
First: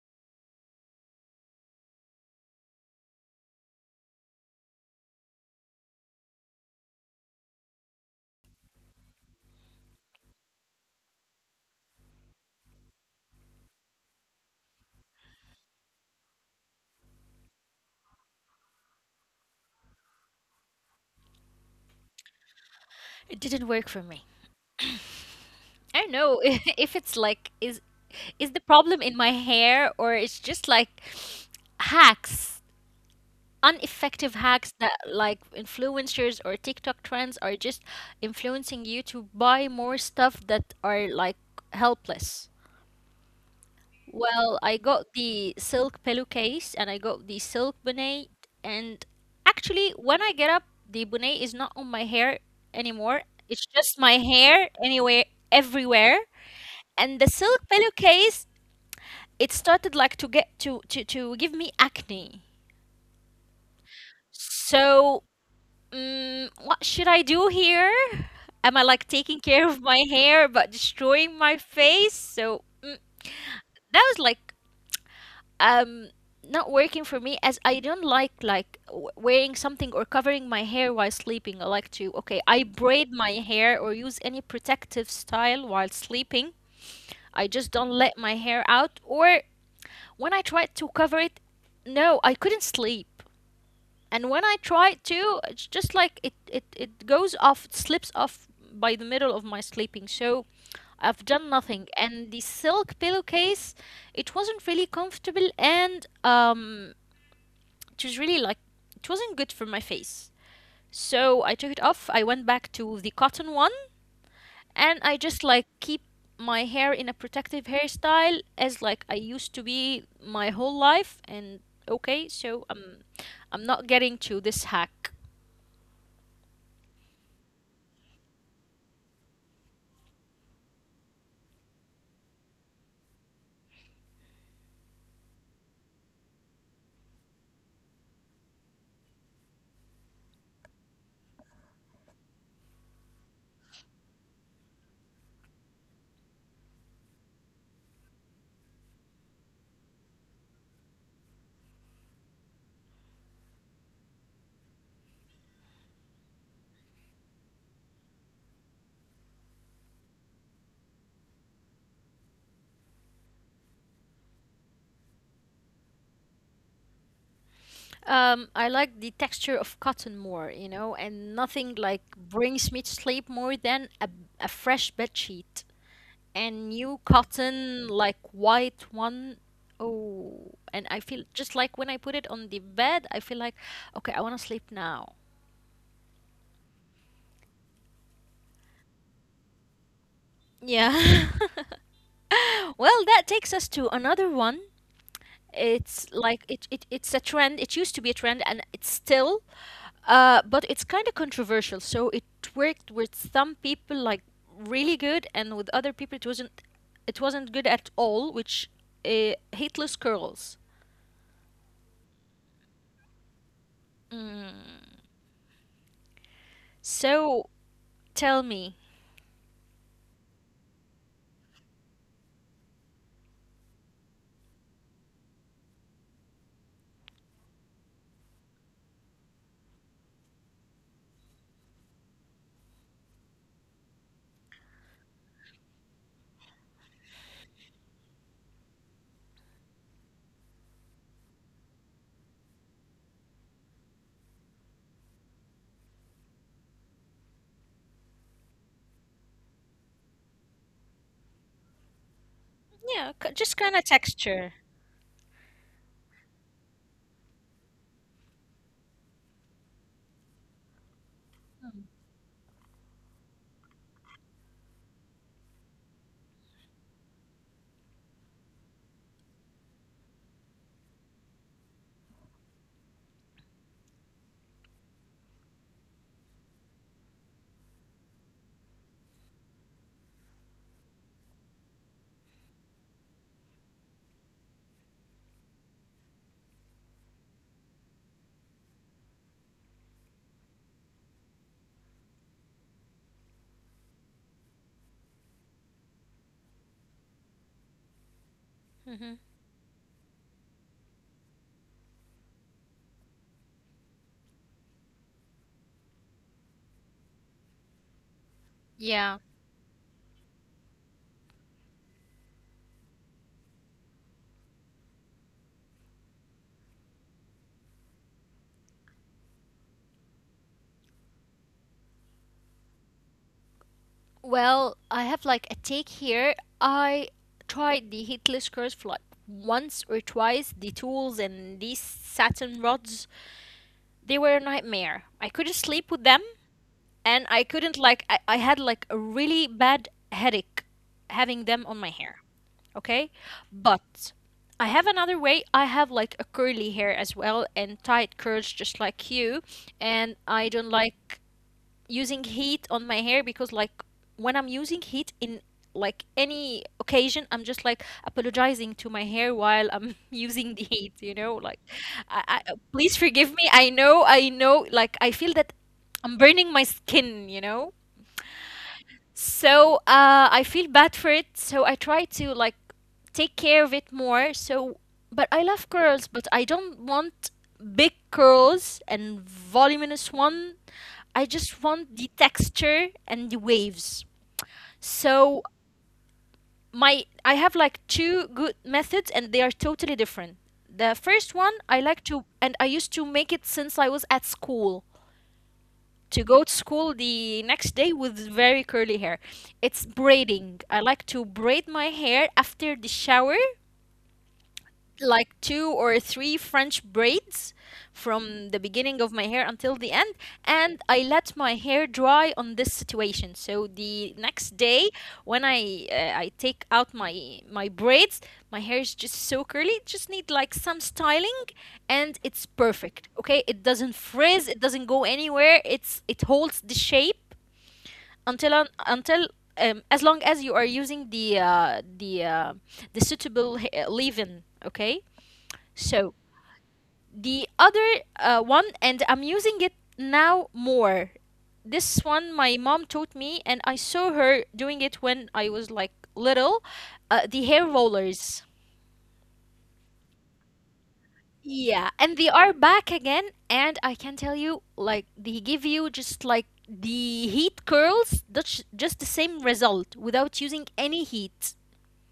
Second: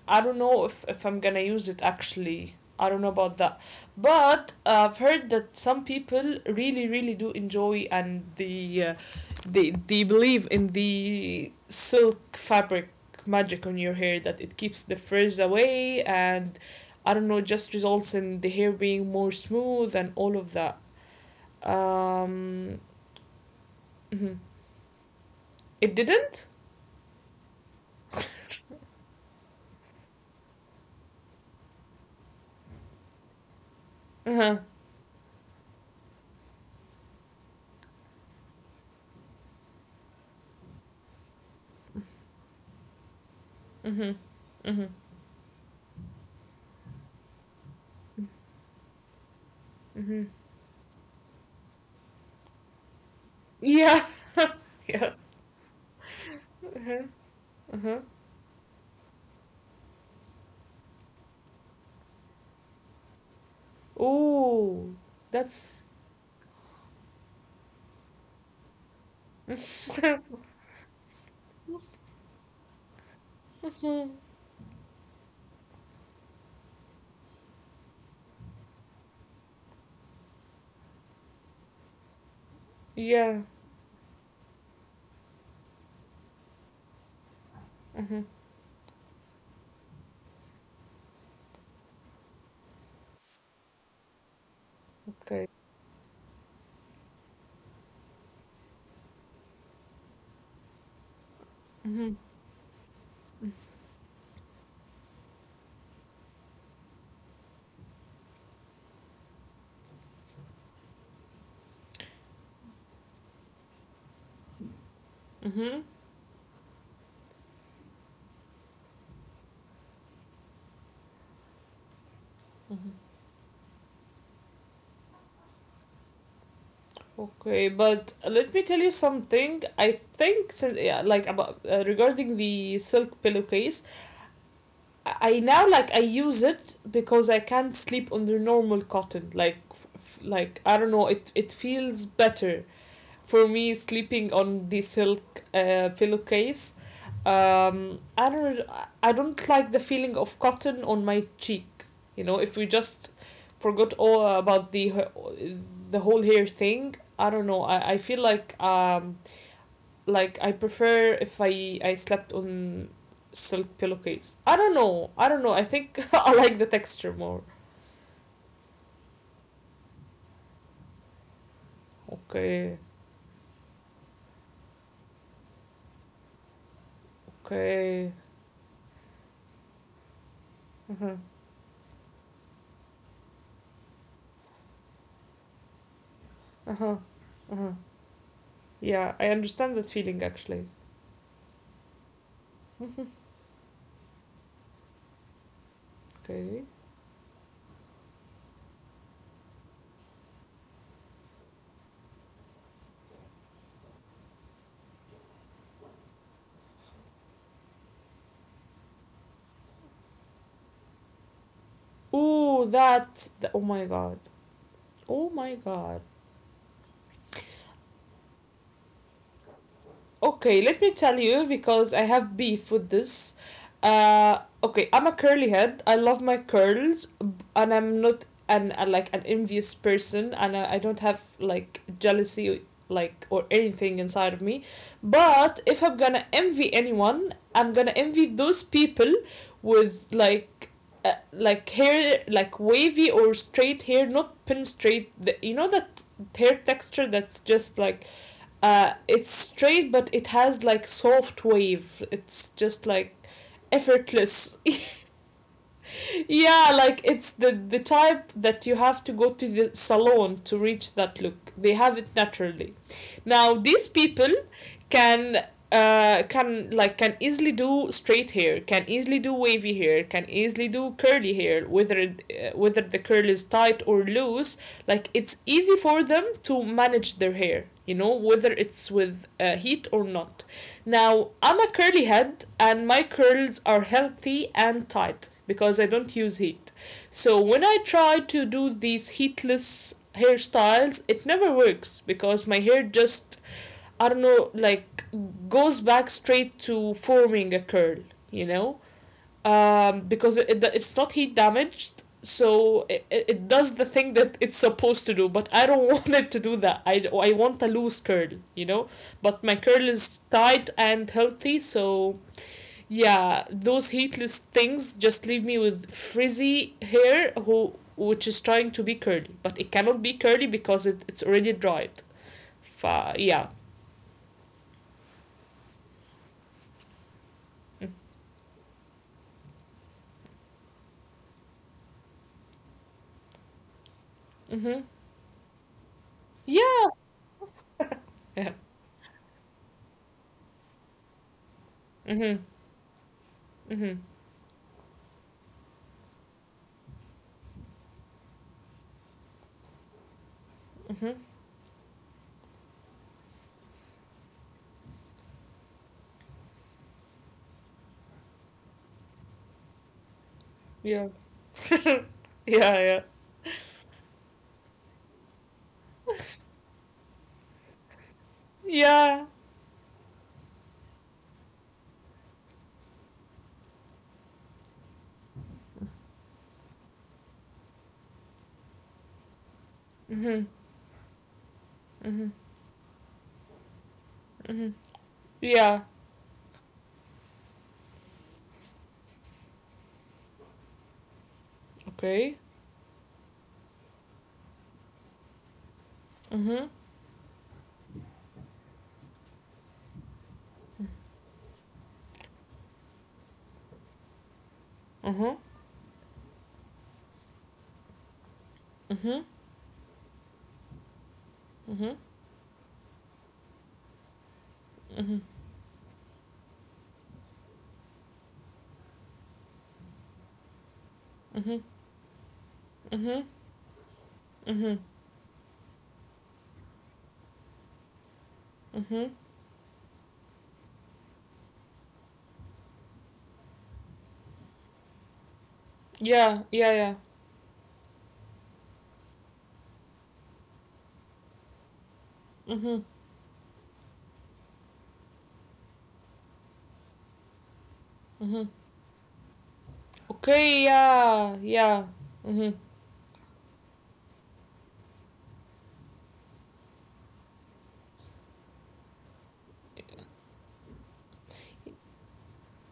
Speaker 2: I don't know if, if I'm gonna use it actually. I don't know about that. But uh, I've heard that some people really, really do enjoy, and the uh, they, they believe in the silk fabric magic on your hair, that it keeps the frizz away and I don't know, just results in the hair being more smooth and all of that. Um,
Speaker 1: It didn't work for me.
Speaker 2: mhm.
Speaker 1: I
Speaker 2: It
Speaker 1: don't know
Speaker 2: didn't?
Speaker 1: if it's like is is the problem in my hair or it's just like hacks, ineffective
Speaker 2: Uh-huh.
Speaker 1: hacks that like influencers or TikTok trends are just influencing you to buy more stuff that are like helpless.
Speaker 2: Mm-hmm.
Speaker 1: Well,
Speaker 2: Mm-hmm.
Speaker 1: I got the silk pillowcase and I got the silk bonnet. And
Speaker 2: Mm-hmm. Mm-hmm.
Speaker 1: actually, when I get up, the bonnet is not on my hair anymore.
Speaker 2: Yeah.
Speaker 1: It's just my
Speaker 2: Yeah.
Speaker 1: hair anywhere, everywhere. And the
Speaker 2: Uh-huh.
Speaker 1: silk pillowcase, it started like to get to to, to give me acne.
Speaker 2: Ooh.
Speaker 1: So,
Speaker 2: That's
Speaker 1: mm, what should I do here? Am I like taking care of my hair but destroying my face? So mm,
Speaker 2: mhm.
Speaker 1: that was like um not working for me as I don't like like w- wearing something or covering my hair while sleeping. I like to, okay, I
Speaker 2: Yeah.
Speaker 1: braid my hair or use any protective style while sleeping. I just
Speaker 2: Mm-hmm.
Speaker 1: don't let my hair out, or when I tried to cover it, no, I couldn't sleep. And when I
Speaker 2: Okay.
Speaker 1: tried to, it's just like it it it goes off, it slips off by the middle of my sleeping. So I've done
Speaker 2: Mm-hmm.
Speaker 1: nothing. And the silk
Speaker 2: Mm-hmm.
Speaker 1: pillowcase, it wasn't really comfortable, and um it was really like it wasn't good for my face. So I took it off. I went back to the cotton one and I
Speaker 2: Mm-hmm.
Speaker 1: just like keep my hair in a protective hairstyle as like I used to be my whole life and okay, so um I'm not getting to this hack.
Speaker 2: Okay, but let me tell you something. I think sin- yeah, like about uh, regarding the silk pillowcase, I I now, like, I use it because I can't sleep on the normal cotton. Like, f- f- like I don't know, it it feels better for me sleeping on the silk uh, pillowcase. Um i don't i don't like the feeling of cotton on my cheek, you know? If we just forgot all about the uh, the whole hair thing, I don't know, i, I feel like um like I prefer if i i slept on silk pillowcase. I don't know, I don't know, I think I like the texture more.
Speaker 1: Um, I like the texture of cotton more, you know, and nothing like
Speaker 2: Okay,
Speaker 1: brings me to sleep more than a, a fresh bed sheet. And new cotton
Speaker 2: okay,
Speaker 1: like white one. Oh,
Speaker 2: uh-huh,
Speaker 1: and I feel just like when I put it on the bed I feel like okay, I want to sleep now.
Speaker 2: uh-huh, uh-huh. Yeah, I understand that feeling actually.
Speaker 1: Yeah. Well, that takes us to another one. It's
Speaker 2: Okay.
Speaker 1: like it, it it's a trend, it used to be a trend and it's still uh but it's kind of controversial. So it worked with some people like really good, and with other people it wasn't, it wasn't good at all. Which, uh, hateless curls.
Speaker 2: Oh, that. th- Oh my god. Oh
Speaker 1: Mm.
Speaker 2: my god.
Speaker 1: So tell me,
Speaker 2: Okay, let me tell you because I have beef with this. Uh, okay, I'm a curly head. I love my curls, b- and I'm not an uh, like an envious person, and I, I don't have like jealousy like or anything inside of me. But if I'm gonna envy anyone, I'm gonna envy those people with like. Uh, like hair like wavy or straight hair, not pin straight, the, you know, that hair texture that's just like uh it's straight but it has like soft wave, it's just like
Speaker 1: yeah, c- just kind of
Speaker 2: effortless.
Speaker 1: texture.
Speaker 2: Yeah, like it's the the type that you have to go to the salon to reach that look. They have it naturally. Now these people can uh can like can easily do straight hair, can easily do wavy hair, can easily do curly hair, whether it, uh, whether the curl is tight or loose. Like it's easy for them to manage their hair, you know, whether it's with uh, heat or not. Now I'm a curly head and my curls are healthy and tight because I don't use heat. So when I try to do these heatless hairstyles, it never works because my hair just I don't know, like goes back straight to forming a curl, you know,
Speaker 1: Hmm.
Speaker 2: um, because it, it's not heat damaged, so it, it does the thing that it's supposed to do. But I don't want it to do that. I, I want a loose curl, you know, but my
Speaker 1: Yeah.
Speaker 2: curl is tight and healthy, so yeah, those heatless things just leave me with frizzy hair who which is trying to be curly, but it cannot be curly because it, it's already dried. Fa- yeah.
Speaker 1: Well, I have like a take here. I tried the heatless curls for like once or twice. The tools and these satin rods, they
Speaker 2: Mm-hmm.
Speaker 1: were a nightmare. I couldn't sleep with them,
Speaker 2: Yeah.
Speaker 1: and I couldn't like
Speaker 2: Yeah.
Speaker 1: I, I had like a really bad headache having them on my
Speaker 2: Mm-hmm.
Speaker 1: hair. Okay?
Speaker 2: Mm-hmm.
Speaker 1: But I have another way. I have like a curly hair as well and tight curls just like you, and I
Speaker 2: Mm-hmm.
Speaker 1: don't like using heat on my hair, because like when I'm using heat in like any occasion, I'm just like apologizing to my hair while I'm using
Speaker 2: Yeah.
Speaker 1: the heat, you know?
Speaker 2: Yeah,
Speaker 1: Like I, I
Speaker 2: yeah.
Speaker 1: please forgive me. I know, I know, like I feel that I'm burning my skin, you know?
Speaker 2: Yeah.
Speaker 1: So uh, I feel bad for it. So I try to like take care of it more. So, but I love curls, but I don't want big curls and
Speaker 2: Mm-hmm.
Speaker 1: voluminous one. I just
Speaker 2: Mm-hmm.
Speaker 1: want the texture and the waves.
Speaker 2: Mm-hmm. Yeah.
Speaker 1: So my I have like two good methods, and they are totally different. The first one I
Speaker 2: Okay.
Speaker 1: like to, and I used to make it since I was at school
Speaker 2: Mm-hmm.
Speaker 1: to go to school the next day with very curly hair. It's braiding. I like to braid my hair after the shower,
Speaker 2: Mm-hmm.
Speaker 1: like two or three French braids from the
Speaker 2: Mm-hmm.
Speaker 1: beginning of my hair until the end, and I let
Speaker 2: Mm-hmm.
Speaker 1: my hair dry on this situation. So the next
Speaker 2: Mm-hmm.
Speaker 1: day, when I uh, I take out my my braids, my hair is just so curly. It just need like some styling, and it's
Speaker 2: Mm-hmm. Mm-hmm.
Speaker 1: perfect. Okay, it doesn't
Speaker 2: Mm-hmm.
Speaker 1: frizz, it doesn't go anywhere. It's it holds the shape until
Speaker 2: Mm-hmm.
Speaker 1: on, until um, as long as you are using the uh, the uh, the suitable h- uh, leave-in. Okay,
Speaker 2: Yeah,
Speaker 1: so
Speaker 2: yeah, yeah.
Speaker 1: the other uh, one, and I'm using it now more. This
Speaker 2: Mm-hmm.
Speaker 1: one my mom taught me, and I saw her doing it when I was like little. Uh, the hair
Speaker 2: Mm-hmm.
Speaker 1: rollers.
Speaker 2: Okay, yeah, yeah.
Speaker 1: Yeah,
Speaker 2: Mm-hmm.
Speaker 1: and they are back again, and I can tell you, like, they give you just like the heat curls, that's just the same result without using any heat.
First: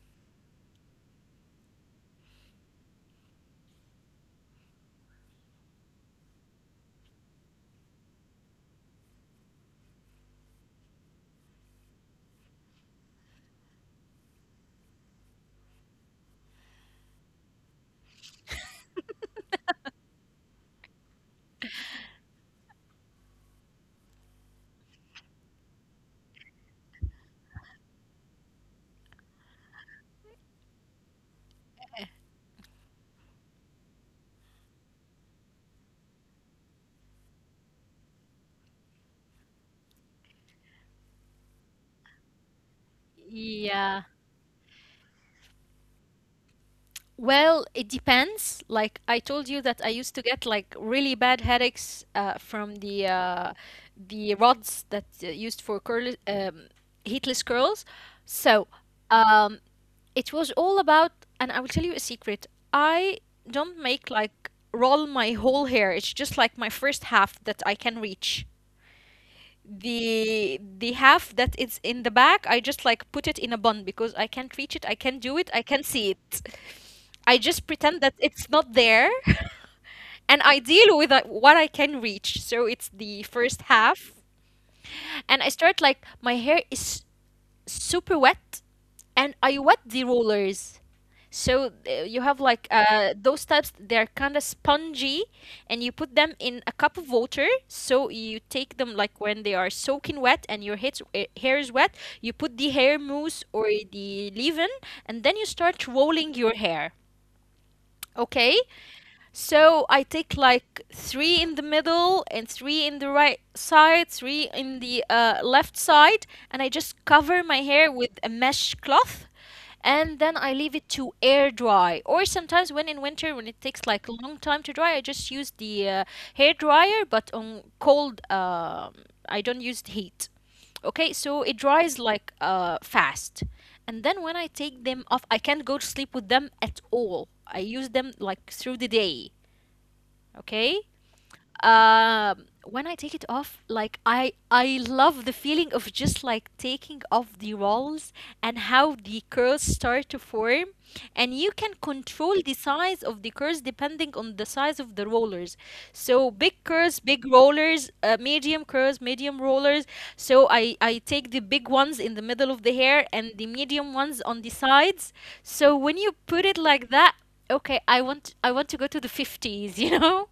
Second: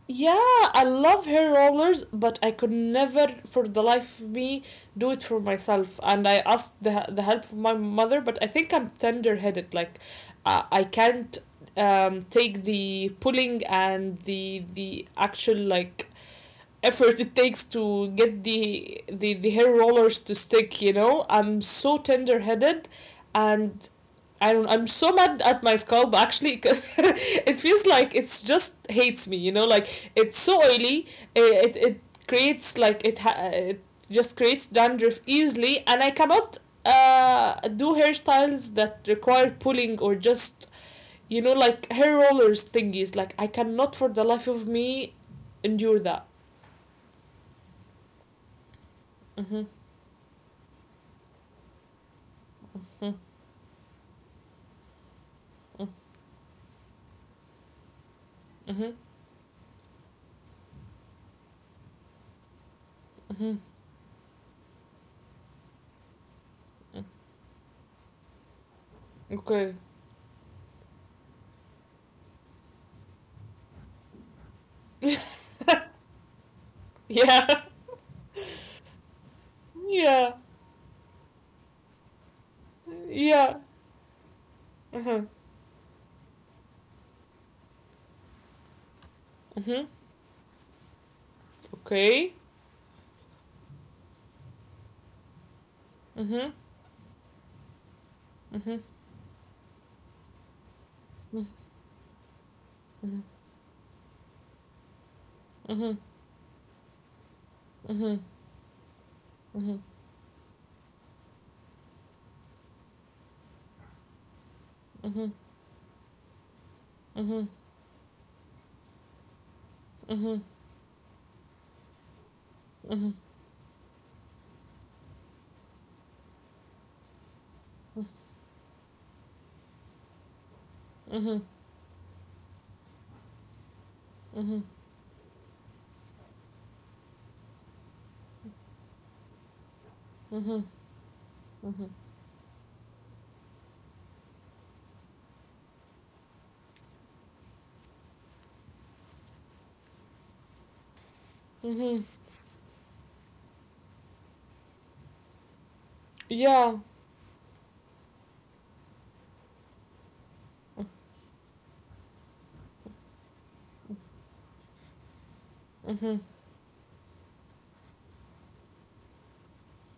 Speaker 2: Yeah, I love hair rollers, but I could never, for the life of me, do it for myself. And I asked the, the help of my mother, but I think I'm tender headed. Like, uh, I can't um, take the pulling and the the actual like effort it takes to get the the, the hair rollers to stick. You know, I'm so tender headed, and I don't. I'm so mad at my scalp. Actually, 'cause it feels like it's just hates me. You know, like it's so oily. It it, it creates like it ha- it just creates dandruff easily, and I cannot uh do hairstyles that require pulling or just, you know, like hair rollers thingies. Like I cannot for
Speaker 1: Yeah.
Speaker 2: the life of me endure that.
Speaker 1: Well, it depends. Like I told
Speaker 2: Mhm.
Speaker 1: you that I used to get like really bad headaches uh, from the
Speaker 2: Mhm.
Speaker 1: uh, the rods that uh, used for curl um, heatless curls. So
Speaker 2: Mhm.
Speaker 1: um, it was all about, and I will tell you a secret. I
Speaker 2: Mhm. Mhm.
Speaker 1: don't make like roll my whole hair. It's just like my first half that I can reach.
Speaker 2: Okay.
Speaker 1: The the half that is in the back I just like put it in a bun because I can't reach it, I can't do it, I can't see it. I just
Speaker 2: Yeah.
Speaker 1: pretend that it's not there. And
Speaker 2: Yeah.
Speaker 1: I deal with uh, what I can reach. So it's the first
Speaker 2: Yeah.
Speaker 1: half,
Speaker 2: Uh
Speaker 1: and
Speaker 2: huh.
Speaker 1: I start like my hair is super wet, and I wet the
Speaker 2: Mm-hmm.
Speaker 1: rollers. So uh, you have
Speaker 2: Okay.
Speaker 1: like uh, those types, they're kind of spongy, and you put them in a
Speaker 2: Mhm.
Speaker 1: cup of water. So you take them
Speaker 2: Mhm.
Speaker 1: like when they are soaking wet and your hits, uh, hair is
Speaker 2: Mhm.
Speaker 1: wet, you put the hair mousse or the leave-in, and then you start
Speaker 2: Mhm. Mhm.
Speaker 1: rolling your hair.
Speaker 2: Mhm.
Speaker 1: Okay, so I
Speaker 2: Mhm.
Speaker 1: take like three in the middle and three in the right side, three in the uh,
Speaker 2: Mhm.
Speaker 1: left side, and I just cover my
Speaker 2: Mhm.
Speaker 1: hair with a mesh cloth and then I leave
Speaker 2: Mhm.
Speaker 1: it to air dry. Or sometimes when in winter when
Speaker 2: Mhm.
Speaker 1: it takes like a long time to dry, I just use the uh, hair dryer but on cold. um I don't use the heat. Okay, so it dries like uh fast. And then when I take
Speaker 2: Mhm.
Speaker 1: them off, I can't go to sleep with them at all. I use them like through the day, okay?
Speaker 2: Mhm. Mhm.
Speaker 1: Um, when I take it off, like I I love the feeling of just like taking off the rolls and how the curls start to form, and you can control
Speaker 2: Mhm.
Speaker 1: the size of the curls depending on the size of the rollers. So big curls,
Speaker 2: Yeah.
Speaker 1: big rollers, uh, medium curls, medium rollers. So I I take the big ones in the middle of the hair and the medium ones on the sides. So when you put
Speaker 2: Mhm.
Speaker 1: it like that, okay, I want I want to go to the fifties, you know?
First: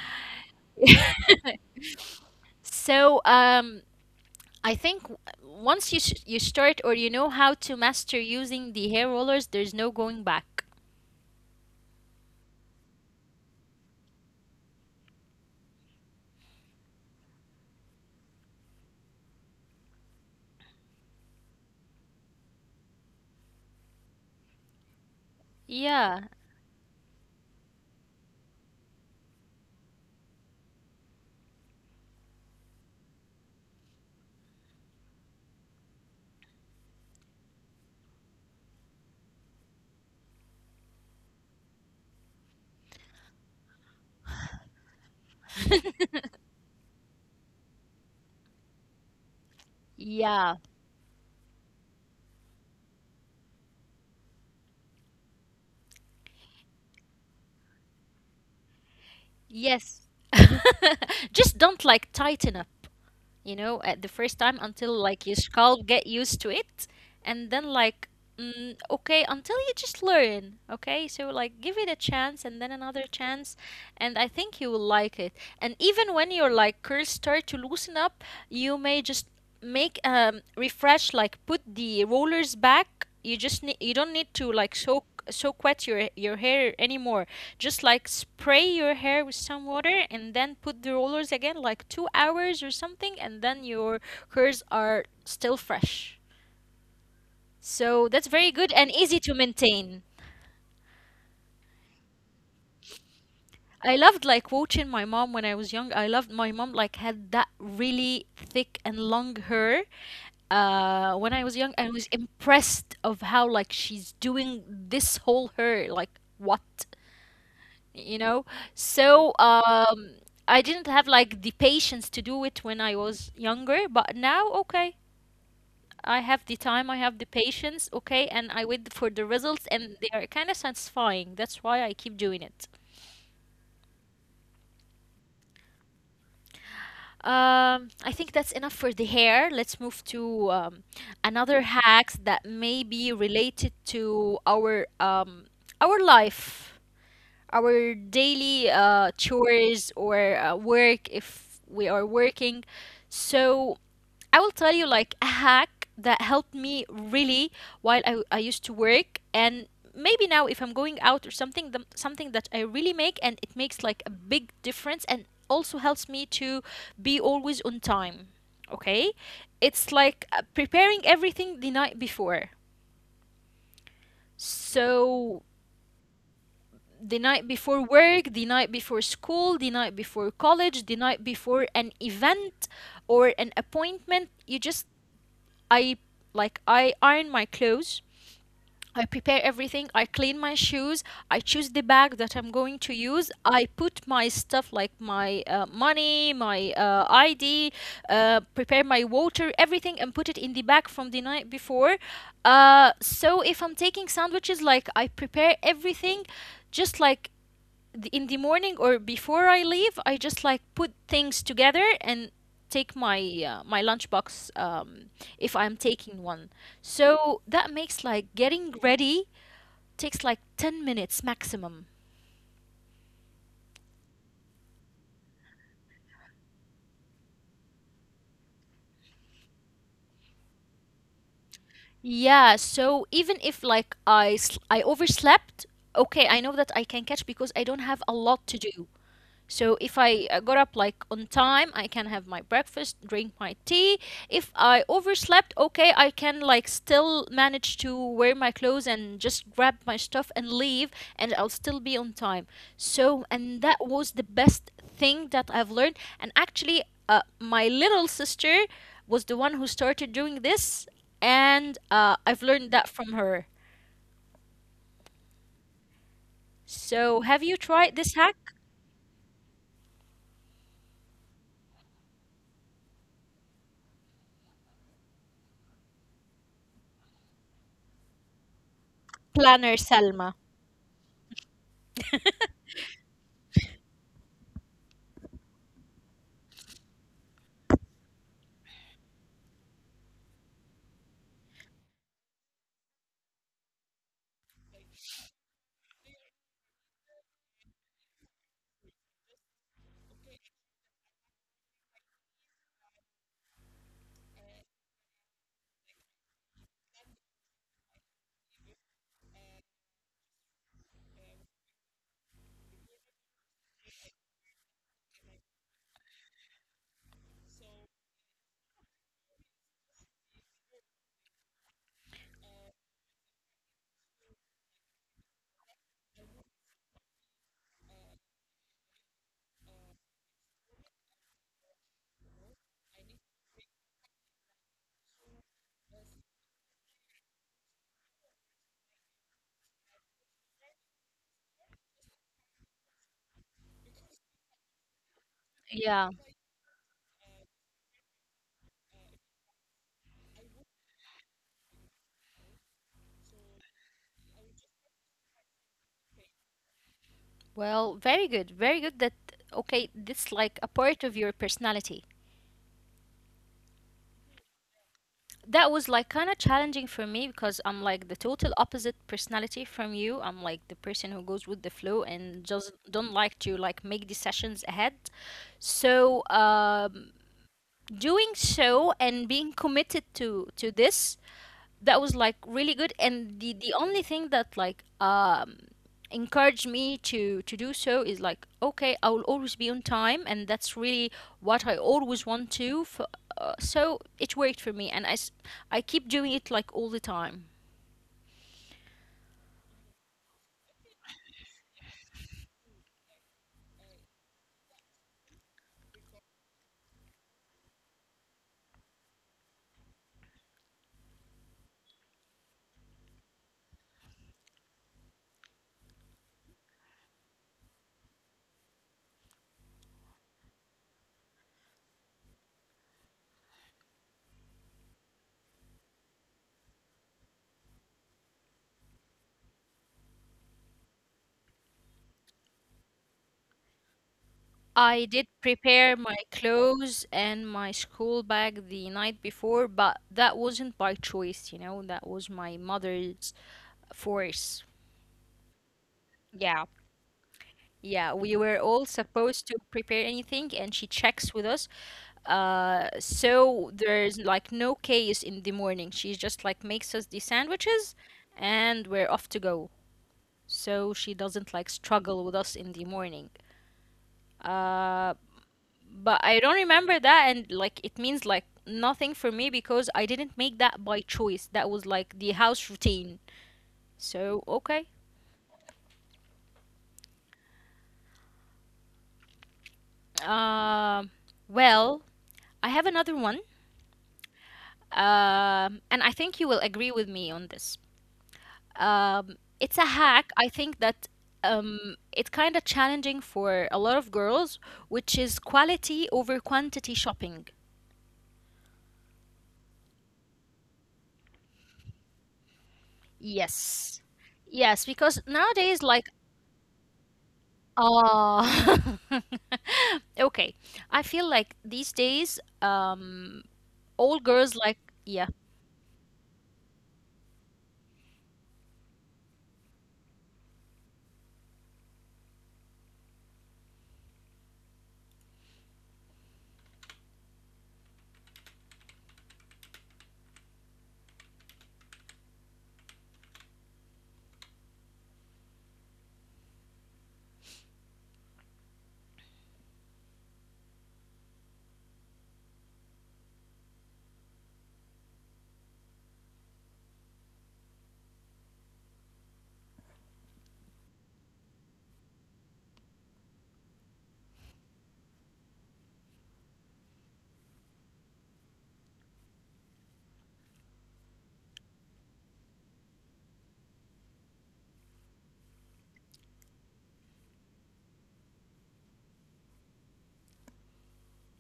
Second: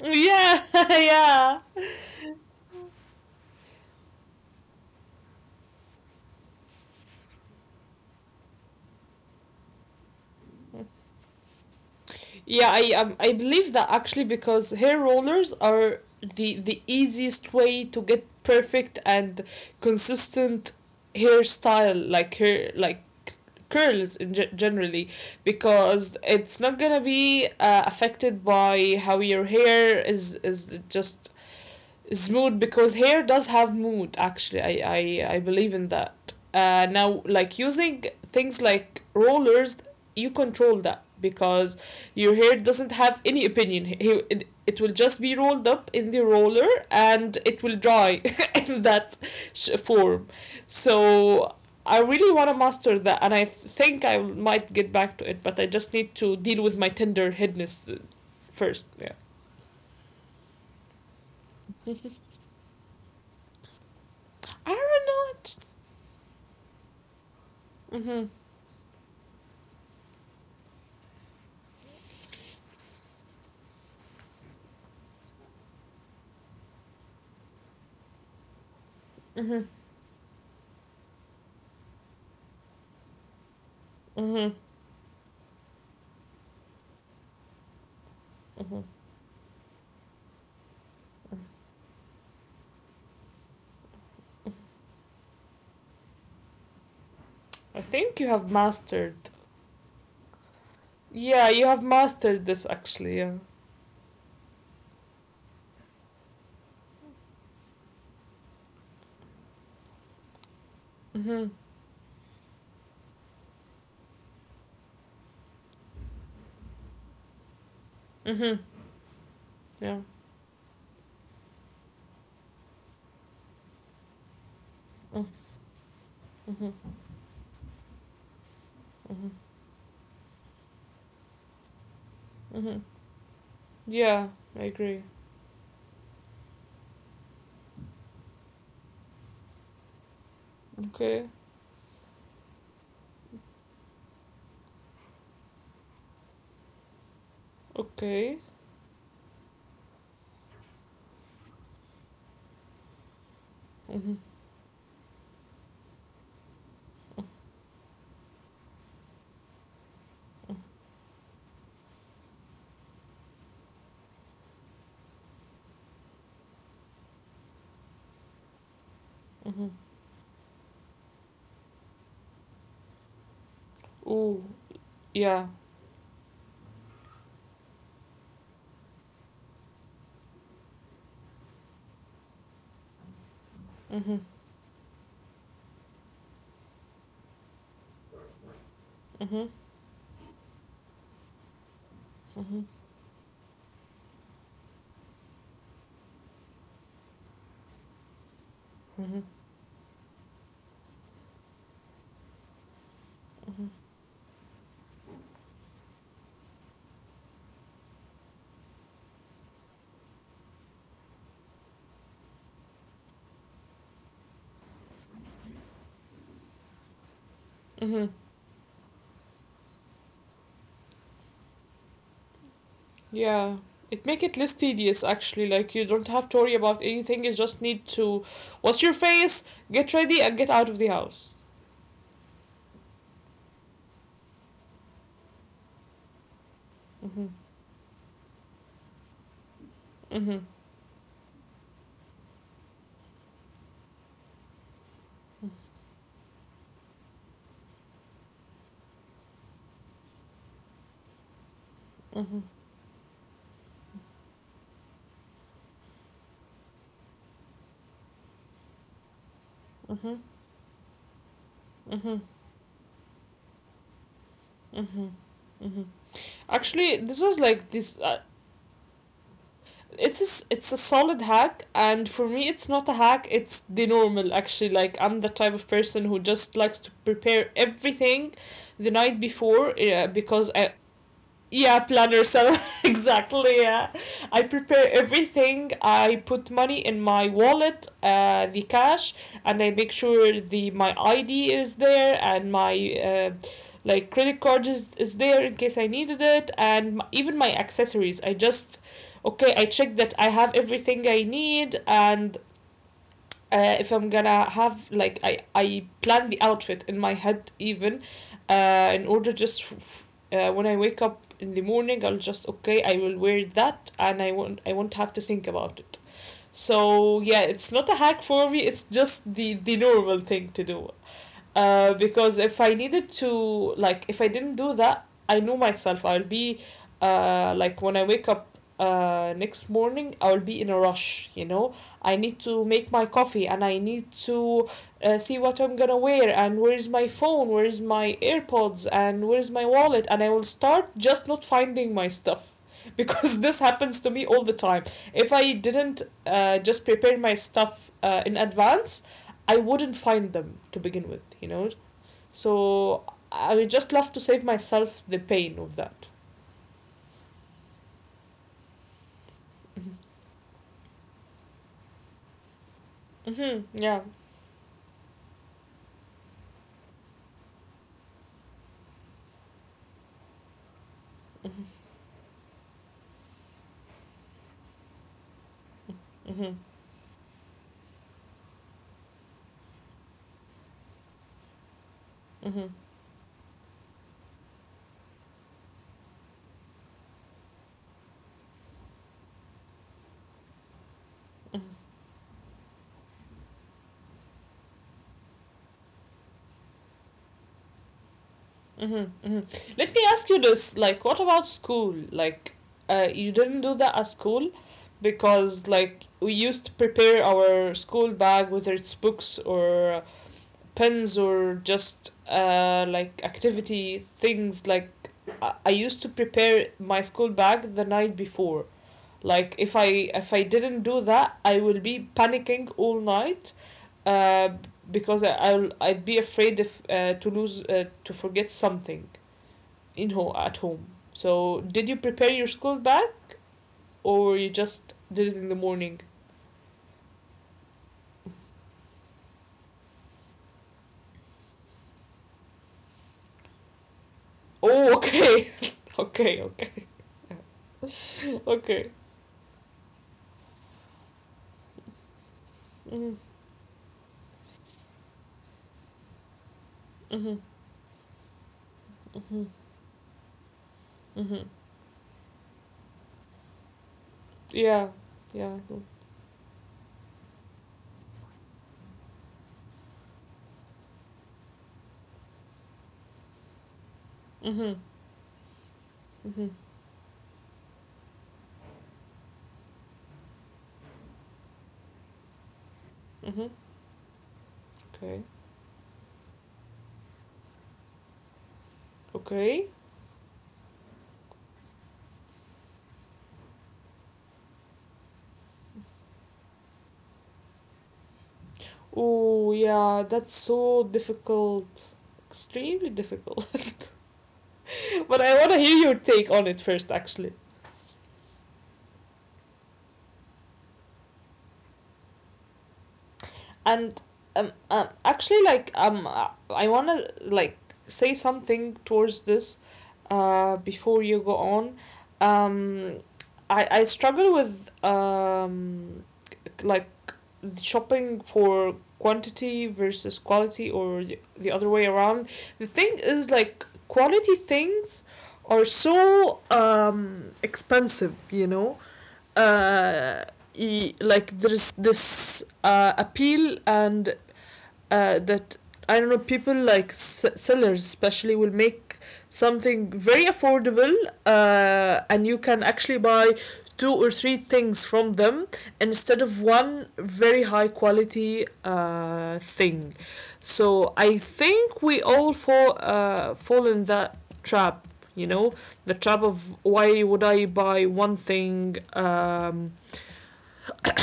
Speaker 2: Yeah. Yeah.
Speaker 1: So, um, I think w- once you s you start or you know how to master using the hair rollers, there's no going back.
Speaker 2: Yeah, I um, I believe that actually, because hair rollers are the the easiest way to get perfect and consistent hairstyle, like hair like curls in ge- generally,
Speaker 1: Yeah.
Speaker 2: because it's not gonna be uh, affected by how your hair is is just is mood, because hair does have mood actually. i i, I believe in that. Uh, now, like, using things like rollers, you control that because your hair doesn't have any opinion. He- it, it will just be rolled up in the roller and it will dry in that
Speaker 1: Yeah.
Speaker 2: form. So I really want to master that, and I think I might get back to it, but I just need to deal with my tender headness uh, first. Yeah.
Speaker 1: Yes. Just don't like tighten up. You know, at the first time until
Speaker 2: I
Speaker 1: like your
Speaker 2: don't know,
Speaker 1: scalp
Speaker 2: it's
Speaker 1: get used to it, and then like
Speaker 2: mm-hmm,
Speaker 1: mm, okay, until you just learn, okay? So like give it a chance and then another chance, and I think you will like it. And even when your like curls start to loosen up, you may just make
Speaker 2: mm-hmm,
Speaker 1: um refresh like put the rollers back. You just need you don't need to like soak
Speaker 2: mm-hmm.
Speaker 1: soak wet your your hair anymore. Just like spray your hair with
Speaker 2: Mhm.
Speaker 1: some water and then put the rollers again, like two hours or something, and then your curls are still fresh. So that's very
Speaker 2: I
Speaker 1: good and
Speaker 2: think you
Speaker 1: easy to
Speaker 2: have
Speaker 1: maintain.
Speaker 2: mastered. Yeah, you have mastered this
Speaker 1: I
Speaker 2: actually.
Speaker 1: loved
Speaker 2: Yeah.
Speaker 1: like watching my mom when I was young. I loved my mom like had that really thick and long hair. Uh, when I was young, I was
Speaker 2: Mhm.
Speaker 1: impressed of how like she's doing this whole hair. Like what? You know, so
Speaker 2: Mhm.
Speaker 1: um I
Speaker 2: Yeah.
Speaker 1: didn't have like the patience to do it when I was younger, but now okay,
Speaker 2: Mm.
Speaker 1: I have the time, I have the
Speaker 2: Mhm.
Speaker 1: patience, okay, and I wait for the results and they
Speaker 2: Mhm.
Speaker 1: are kind of satisfying, that's why I keep doing it.
Speaker 2: Mhm. Yeah, I agree.
Speaker 1: Um, I think that's enough for the hair. Let's move to um, another
Speaker 2: Okay.
Speaker 1: hacks that may be related to our um our life, our daily
Speaker 2: Okay.
Speaker 1: uh, chores or uh, work if we are working. So I will tell
Speaker 2: Mhm.
Speaker 1: you like a hack that helped me really while I, I used to work, and maybe now if I'm going out or something, the, something that I really make and it makes like a big difference and also helps me to be always on time. Okay? It's
Speaker 2: Mhm.
Speaker 1: like uh, preparing everything the night before.
Speaker 2: Ooh.
Speaker 1: So
Speaker 2: Yeah.
Speaker 1: the night before work, the night before school, the night before college, the night before an event or an appointment. You
Speaker 2: Mhm.
Speaker 1: just, I Like, I iron my clothes. I prepare everything.
Speaker 2: Mhm.
Speaker 1: I clean my shoes. I choose the bag that I'm going to
Speaker 2: Mhm.
Speaker 1: use. I put my stuff like my uh, money, my uh, I D, uh, prepare my water,
Speaker 2: Mhm.
Speaker 1: everything, and put it in the bag from the night before. Uh, so if I'm taking
Speaker 2: Mhm.
Speaker 1: sandwiches, like I prepare everything, just like in the morning or before I leave, I just like put things together and take my uh, my lunchbox um, if I'm taking one. So that makes like
Speaker 2: Mhm.
Speaker 1: getting ready takes like ten minutes maximum.
Speaker 2: Yeah. It make it less tedious actually. Like you don't have to worry about anything. You just need to wash your face, get ready, and get out of the house.
Speaker 1: Yeah, so even if like I sl- I overslept, okay, I know that I can catch because I
Speaker 2: Mhm.
Speaker 1: don't have a lot to do. So if I uh, got up
Speaker 2: Mhm.
Speaker 1: like on time, I can have my breakfast, drink my tea. If I overslept, okay, I can like still manage to wear my clothes and just grab my stuff and leave, and I'll still be on time.
Speaker 2: Mhm.
Speaker 1: So and that was the best thing that I've learned, and actually uh, my little sister was the one who started doing
Speaker 2: Mhm.
Speaker 1: this, and uh, I've
Speaker 2: Mm-hmm.
Speaker 1: learned that from her.
Speaker 2: Mm-hmm. Mm-hmm.
Speaker 1: So have
Speaker 2: Actually,
Speaker 1: you
Speaker 2: this was
Speaker 1: tried this
Speaker 2: like this.
Speaker 1: hack?
Speaker 2: Uh, it's a, s- it's a solid hack, and for me, it's not a hack. It's the normal. Actually, like I'm the type of person who just likes to prepare everything the night
Speaker 1: Planner
Speaker 2: before,
Speaker 1: Selma.
Speaker 2: uh, because I yeah planner so exactly yeah. I prepare everything, I put money in my wallet, uh, the cash, and I make sure the my ID is there, and my uh, like credit card is, is there in case I needed it, and m- even my accessories, I just okay, I check that I have everything I need. And uh, if I'm gonna have like I I plan the outfit in my head even, uh, in order, just f- uh, when I wake up in the morning I'll just okay I will wear that and I won't I won't have to think about it. So yeah, it's not a hack for me. It's just the the normal thing to do, uh, because if I needed to, like, if I didn't do that, I knew myself. I'll be, uh, like, when I wake up, uh, next morning, I'll be in a rush, you know? I need to make my coffee and I need to uh, see what I'm gonna wear, and where's my phone, where's my AirPods, and where's my wallet. And I will start just not finding my stuff because this happens to me all the time. If I
Speaker 1: Yeah.
Speaker 2: didn't uh, just prepare my stuff uh, in advance, I wouldn't find them to begin with, you know. So I would just love to save myself the pain of that.
Speaker 1: Well, very good. Very good that okay, this
Speaker 2: Mm-hmm.
Speaker 1: like a part of your personality.
Speaker 2: Mm-hmm. Yeah.
Speaker 1: That was like kind of challenging for me because I'm like the total opposite personality from you. I'm like the person who goes with the flow
Speaker 2: Mm-hmm.
Speaker 1: and just don't like to like make decisions ahead. So,
Speaker 2: Mm-hmm.
Speaker 1: um doing so and being committed to to this, that was like really good.
Speaker 2: Mm-hmm.
Speaker 1: And the the only thing that like um encouraged me to to do so is like, okay, I will always be on time, and that's really what I
Speaker 2: Mm-hmm.
Speaker 1: always want to f uh, so it worked for me, and I s- I keep doing it like all the time.
Speaker 2: Mm-hmm. Mm-hmm. Let me ask you this: like, what about school? Like, uh, you didn't do that at school because, like, we used to prepare our school bag, whether it's books or pens or just uh, like activity things. Like I used to prepare my school bag the night before. Like if i if I didn't do that I will be panicking all night, uh, because I, I'll, I'd be afraid if, uh, to lose, uh, to forget something in home at home. So did you prepare your school bag or you
Speaker 1: I did
Speaker 2: just did it
Speaker 1: prepare
Speaker 2: in the
Speaker 1: my
Speaker 2: morning?
Speaker 1: clothes and my school bag the night before, but that wasn't by choice, you know, that was my mother's force.
Speaker 2: Oh okay.
Speaker 1: Yeah.
Speaker 2: Okay, okay.
Speaker 1: Yeah, we were all
Speaker 2: Okay.
Speaker 1: supposed to prepare anything, and she checks with us. Uh,
Speaker 2: Mm-hmm.
Speaker 1: so there's like no case in the morning. She just like makes us the
Speaker 2: Mm-hmm.
Speaker 1: sandwiches, and we're off to go.
Speaker 2: Mm-hmm.
Speaker 1: So she doesn't like
Speaker 2: Mm-hmm.
Speaker 1: struggle with us in the morning. Uh,
Speaker 2: Yeah, yeah, I
Speaker 1: but
Speaker 2: know.
Speaker 1: I don't remember that, and like it means like nothing for me because I didn't make that by choice. That was like the house routine. So okay.
Speaker 2: Mm-hmm. Mm-hmm.
Speaker 1: Um, well, I have another one.
Speaker 2: Mm-hmm. Okay.
Speaker 1: Um, and I think you will agree with me on this. Um, it's a
Speaker 2: Okay.
Speaker 1: hack. I think that um, it's kind of challenging for a lot of girls, which is quality over quantity shopping.
Speaker 2: Oh yeah, that's so difficult. Extremely difficult.
Speaker 1: Yes. Yes, because
Speaker 2: But
Speaker 1: nowadays,
Speaker 2: I want
Speaker 1: like,
Speaker 2: to hear your take on it first, actually.
Speaker 1: ah, okay. I feel like these days, um, all girls
Speaker 2: And
Speaker 1: like,
Speaker 2: um,
Speaker 1: yeah.
Speaker 2: um actually, like um, uh, I want to like say something towards this, uh, before you go on. Um, I I struggle with um like shopping for quantity versus quality, or the- other way around. The thing is, like quality things are so um expensive, you know. uh e- like, there's this uh appeal, and uh, that, I don't know, people like s- sellers especially will make something very affordable, uh, and you can actually buy two or three things from them instead of one very high quality uh, thing. So I think we all fall uh, fall in that trap. You know, the trap of why would I buy one thing, um,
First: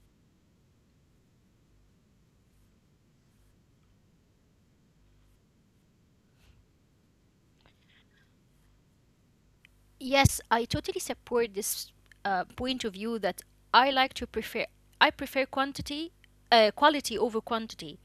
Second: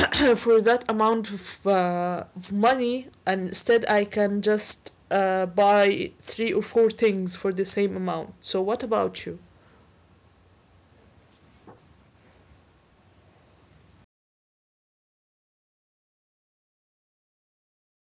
Speaker 2: for that amount of, uh, of money, and instead I can just uh, buy three or four things for the same amount. So what about you?
Speaker 1: Yes, I totally support this uh, point of view that I like to prefer I prefer quantity uh, quality over quantity.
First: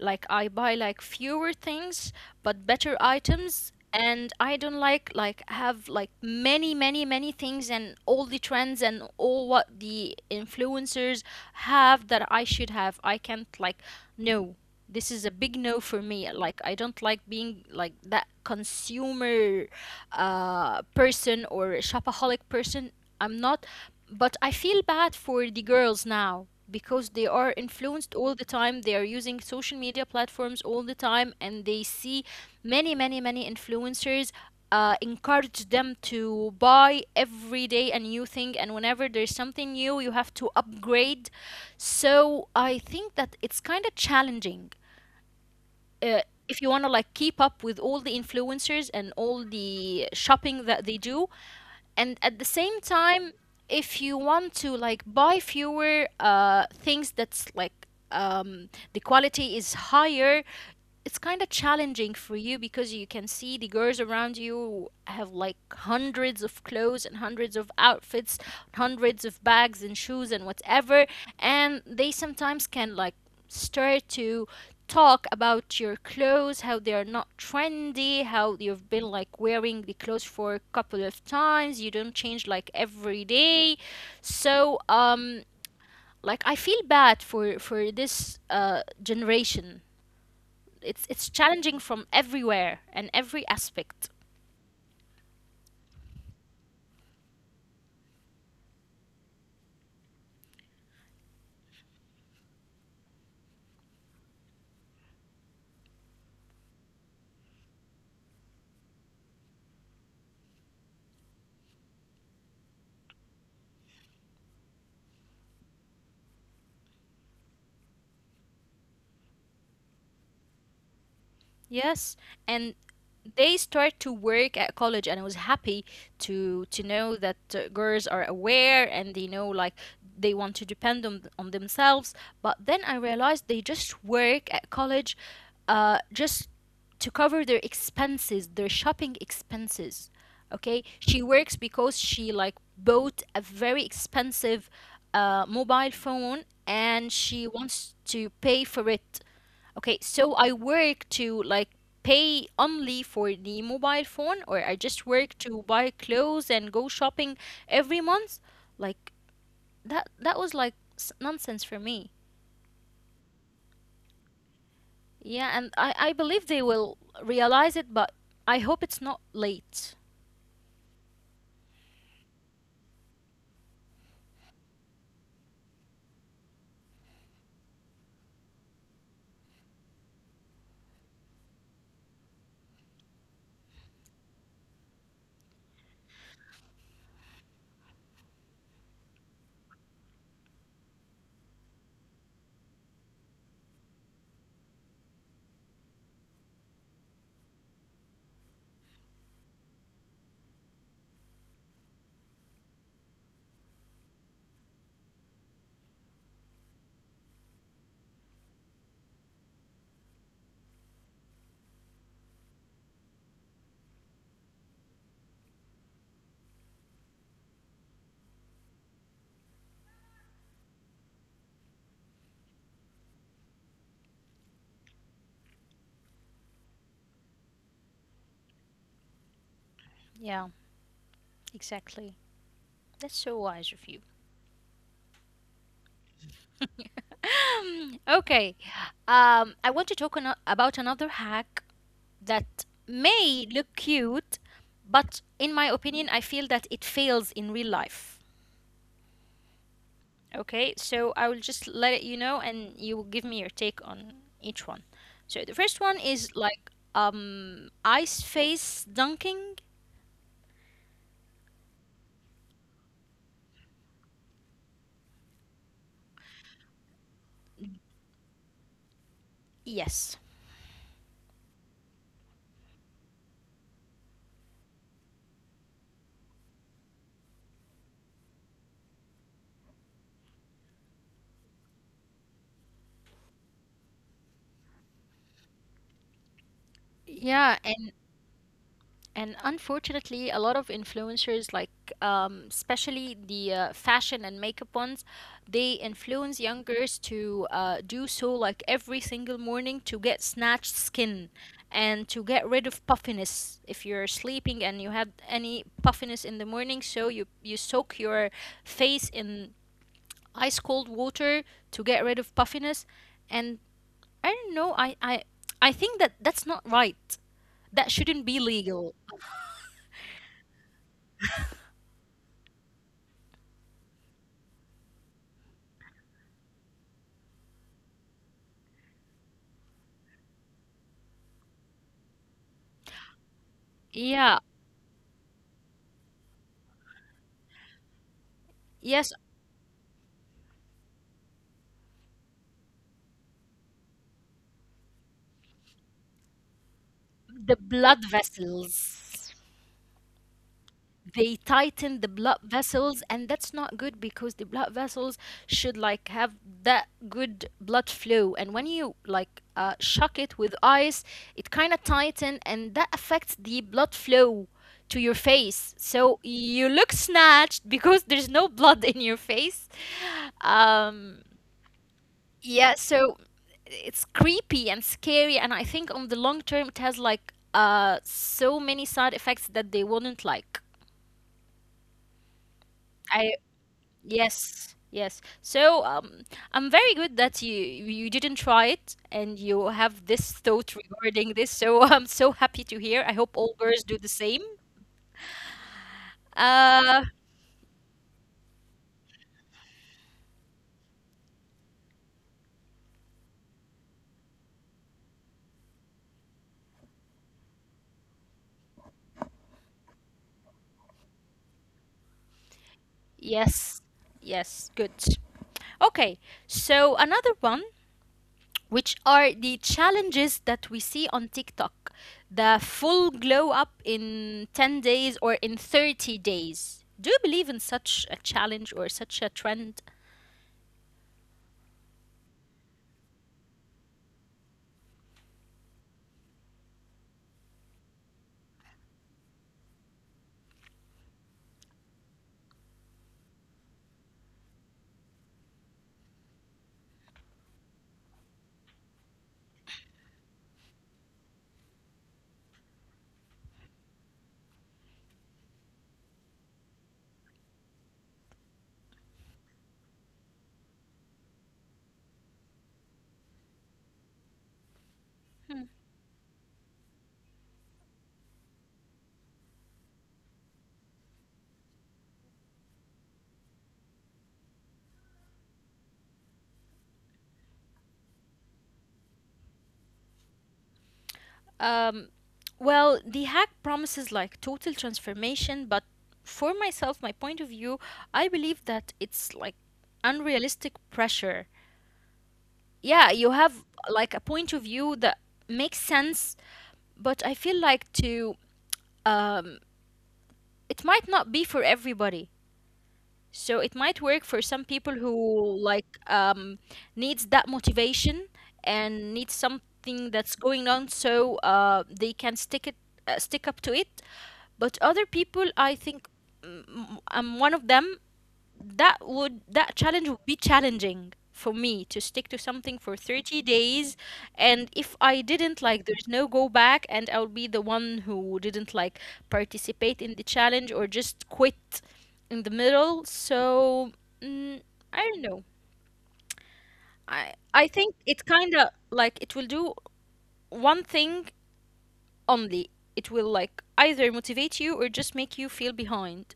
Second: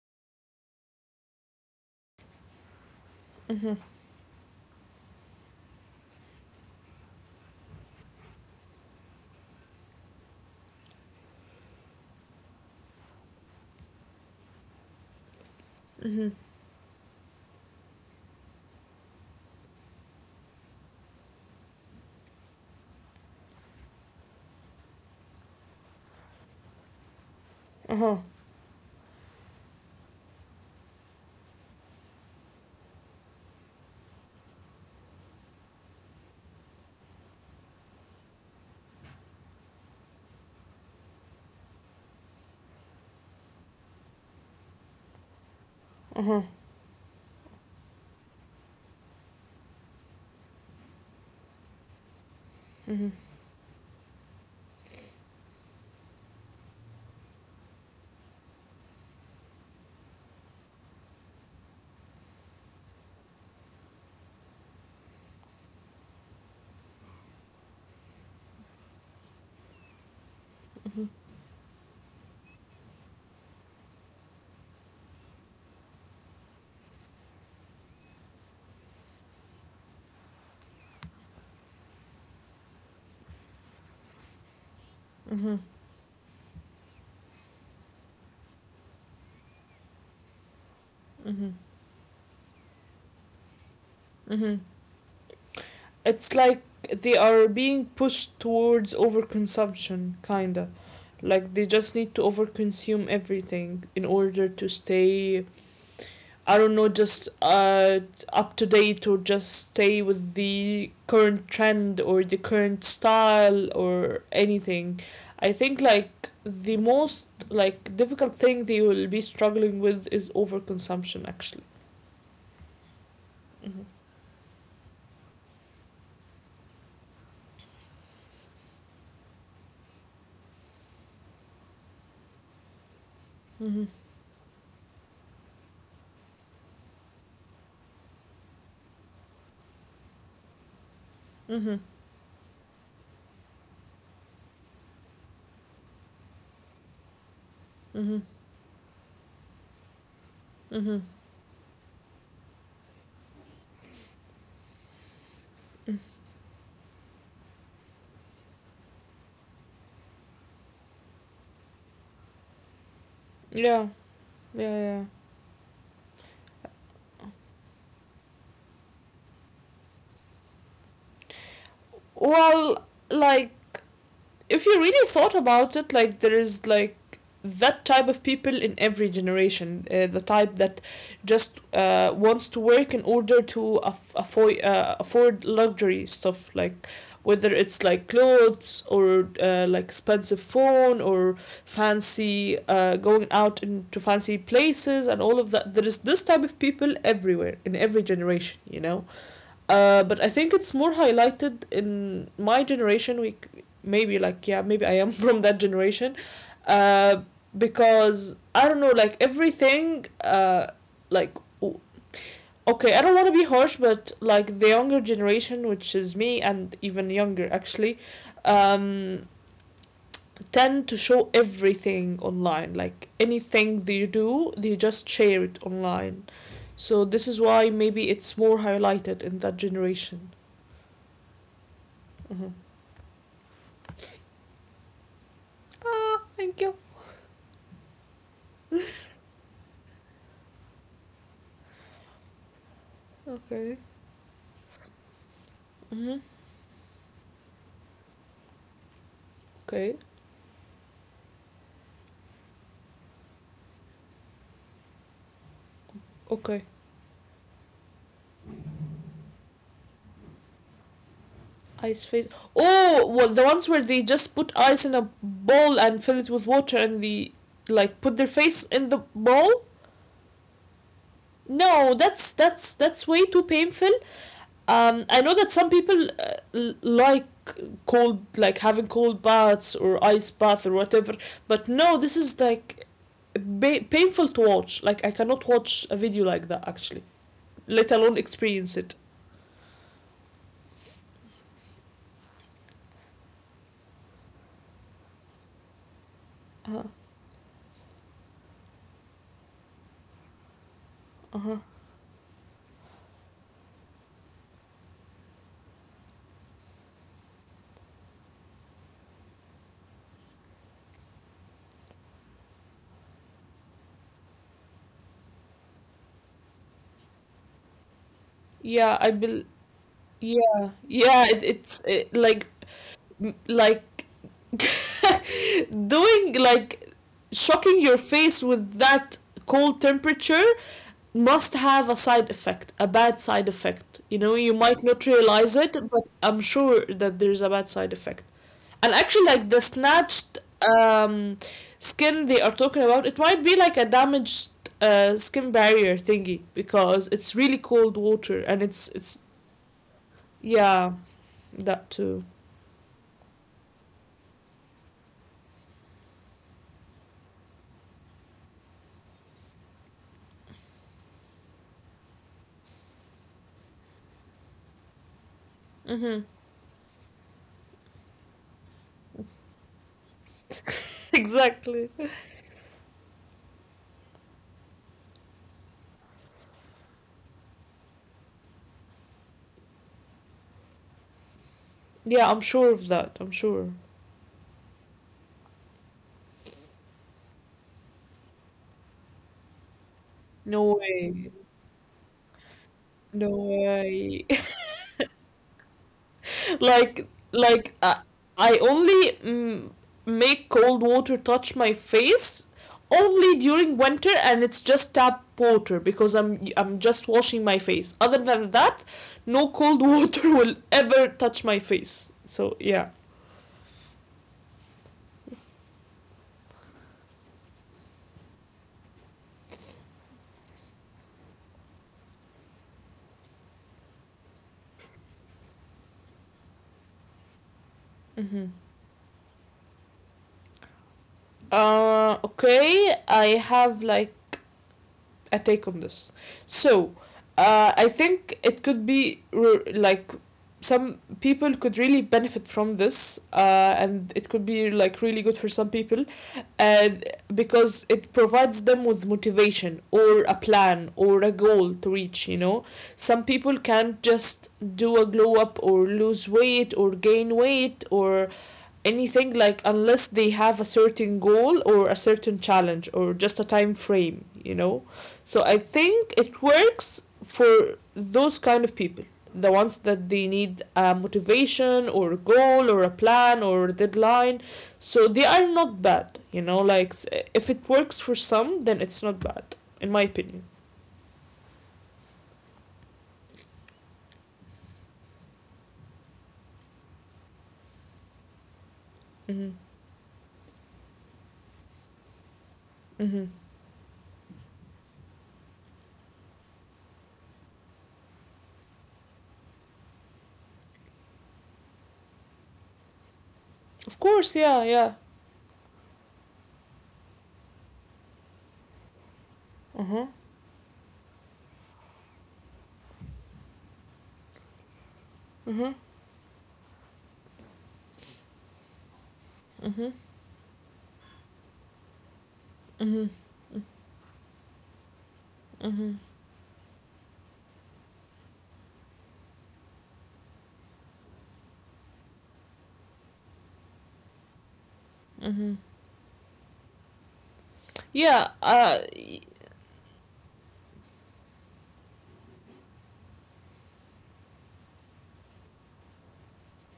Speaker 1: Like I buy like fewer things but better items, and I don't like like have like many many many things and all the trends and all what the influencers have that I should have. I can't like, no. This is a big no for me. Like, I don't like being like that consumer uh person or shopaholic person. I'm not. But I feel bad for the girls now because they are influenced
Speaker 2: Uh-huh.
Speaker 1: all the time. They are using social media platforms all the time, and they see many, many, many influencers uh, encourage them to buy every day a new thing. And whenever there's something new, you have to upgrade. So I think that it's kind of challenging. Uh, if you want to like keep up with all the influencers and all the shopping that they do, and at the same
Speaker 2: Mm-hmm.
Speaker 1: time if you want to like buy fewer uh things that's like um the quality is higher, it's kind of challenging for you because you can see the girls around you have like hundreds of clothes and hundreds of outfits, hundreds of bags and shoes and whatever,
Speaker 2: Mm-hmm.
Speaker 1: and they sometimes can like start to talk about your clothes, how they are not trendy, how you've been like wearing the clothes for a couple of times, you don't change like every day. So, um like I feel bad for for this uh generation. It's it's challenging from everywhere and every aspect.
Speaker 2: Mm-hmm. It's like they are being pushed towards overconsumption, kinda, like they just need to overconsume everything in order to stay, I don't know, just uh, up to date, or just stay with the current trend or the current style or anything. I think like the most like difficult thing they will be struggling with is overconsumption, actually.
Speaker 1: Yes, and they
Speaker 2: Mm-hmm.
Speaker 1: start to work at college, and I was happy to to know that uh, girls are aware and they know like they want to depend on on themselves. But then I realized they
Speaker 2: Mm-hmm.
Speaker 1: just work at college, uh, just to cover their expenses, their shopping expenses. Okay, she works
Speaker 2: Mm-hmm.
Speaker 1: because she like bought a very expensive uh, mobile phone and she wants to pay for it. Okay, so I
Speaker 2: Mm-hmm.
Speaker 1: work to like pay only for the mobile phone, or I just work to buy clothes and go shopping every month. Like that that was like s- nonsense for me.
Speaker 2: Yeah. Yeah. Yeah.
Speaker 1: Yeah, and I I believe they will realize it, but I hope it's not late.
Speaker 2: Well, like, if you really thought about it, like, there is like that type of people in every generation, uh, the type that just uh, wants to work in order to aff- afford uh, afford luxury stuff, like whether it's like clothes, or uh, like expensive phone, or fancy, uh, going out into fancy places and all of that. There is this type of people everywhere in every generation, you know. Uh, but I think it's more highlighted in my generation. We maybe like, yeah, maybe I am from that generation, uh, because I don't know, like, everything. Uh, like okay, I don't want to be harsh, but like the younger generation, which is me and even younger actually, um, tend to show everything online. Like anything they do, they just share it online. So this is why maybe it's more highlighted in that generation.
Speaker 1: Yeah,
Speaker 2: Mhm.
Speaker 1: exactly. That's so wise of you.
Speaker 2: Ah, thank you.
Speaker 1: Okay. Um, I want to talk ano- about another hack that
Speaker 2: Okay.
Speaker 1: may look cute, but in my
Speaker 2: Mm-hmm.
Speaker 1: opinion, I feel that it fails in real life.
Speaker 2: Okay.
Speaker 1: Okay, so I will just let it you know, and you will give me your take on each one. So the first one is
Speaker 2: Okay.
Speaker 1: like um ice face dunking.
Speaker 2: Ice face. Oh, well, the ones where they just put ice in a bowl and fill it with water and they like put their face in the bowl.
Speaker 1: Yes.
Speaker 2: No, that's that's that's way too painful. Um, I know that some people uh, l- like cold, like having cold baths or ice bath or whatever. But no, this is like ba- painful to watch. Like I cannot watch a video like that, actually.
Speaker 1: Yeah,
Speaker 2: Let alone
Speaker 1: and
Speaker 2: experience it.
Speaker 1: And unfortunately, a lot of influencers, like um, especially the uh, fashion and makeup ones, they influence
Speaker 2: Uh huh.
Speaker 1: youngers to uh, do so like every single morning to get snatched
Speaker 2: Uh
Speaker 1: skin
Speaker 2: huh.
Speaker 1: and to get rid of puffiness. If you're sleeping and you had any puffiness in the morning, so you you soak your face in ice cold water to get rid of puffiness. And I don't know, I I I think that that's not right. That shouldn't be
Speaker 2: Yeah, I
Speaker 1: legal.
Speaker 2: bel Yeah, yeah, it, it's it, like m- like doing like shocking your face with that cold temperature must have a side effect, a bad side effect. You know,
Speaker 1: Yeah,
Speaker 2: you might not realize it, but I'm sure that there's a bad side effect. And
Speaker 1: yes,
Speaker 2: actually, like, the snatched um skin they are talking about, it might be like a damaged, uh, skin barrier thingy, because it's
Speaker 1: the
Speaker 2: really cold
Speaker 1: blood
Speaker 2: water, and it's it's
Speaker 1: vessels.
Speaker 2: yeah,
Speaker 1: They
Speaker 2: that
Speaker 1: tighten the
Speaker 2: too.
Speaker 1: blood vessels, and that's not good because the blood vessels should like have that good blood flow. And when you like uh, shock it with ice, it kind of tighten, and that affects the blood flow to your face. So
Speaker 2: Mm-hmm.
Speaker 1: you look snatched because there's no blood in your face. Um,
Speaker 2: Exactly.
Speaker 1: Yeah, so it's creepy and scary, and I think on the long term it has like uh so many side effects that they wouldn't like.
Speaker 2: Yeah, I'm
Speaker 1: I
Speaker 2: sure of that. I'm sure.
Speaker 1: Yes, yes. So um, I'm very good that you you didn't try it and you have this thought regarding
Speaker 2: No
Speaker 1: this. So
Speaker 2: way.
Speaker 1: I'm so happy to hear. I hope all girls
Speaker 2: No
Speaker 1: do the same.
Speaker 2: way.
Speaker 1: Uh,
Speaker 2: Like, like uh, I only, mm, make cold water touch my face only during winter, and it's just tap water because I'm I'm just washing my face. Other than that, no cold water will ever touch my face. So yeah.
Speaker 1: yes, yes, good. Okay, so another one, which are the challenges that we see on TikTok. The full glow up in ten days or in thirty days. Do you believe in such a
Speaker 2: Mm-hmm.
Speaker 1: challenge or such a trend?
Speaker 2: Uh, okay. I have like a take on this. So, uh, I think it could be re- like some people could really benefit from this, uh, and it could be like really good for some people, uh, because it provides them with motivation or a plan or a goal to reach, you know. Some people can't just do a glow up or lose weight or gain weight or anything, like, unless they have a certain goal or a certain challenge or just a time frame, you know. So I think it works for those kind of people, the ones that they need a motivation or a goal or a plan or a deadline. So they are not bad, you know. Like, if it works for some, then it's not bad, in my opinion.
Speaker 1: Um, well, the hack promises like total transformation, but for myself, my point of view, I believe that it's like
Speaker 2: Hmm.
Speaker 1: unrealistic pressure. Yeah, you
Speaker 2: Hmm.
Speaker 1: have like a point of view that makes sense, but I feel like to um, it might not be for everybody. So it might work
Speaker 2: Of
Speaker 1: for some
Speaker 2: course, yeah,
Speaker 1: people
Speaker 2: yeah.
Speaker 1: who like um, needs that motivation and needs something
Speaker 2: Uh-huh.
Speaker 1: that's going on so uh, they can stick it uh, stick up to it. But other people, I
Speaker 2: Uh-huh.
Speaker 1: think, mm, I'm one of them, that would, that
Speaker 2: Uh-huh.
Speaker 1: challenge would be challenging for me to stick to something for
Speaker 2: Uh-huh.
Speaker 1: thirty days. And if I didn't,
Speaker 2: Uh-huh.
Speaker 1: like, there's no go back and I'll be the one who didn't like participate in the challenge or just quit in the middle. So, mm,
Speaker 2: uh-huh
Speaker 1: I don't know. I i
Speaker 2: yeah
Speaker 1: think
Speaker 2: uh
Speaker 1: it kind of like it will do one thing only. It will like either motivate you or just make you feel behind.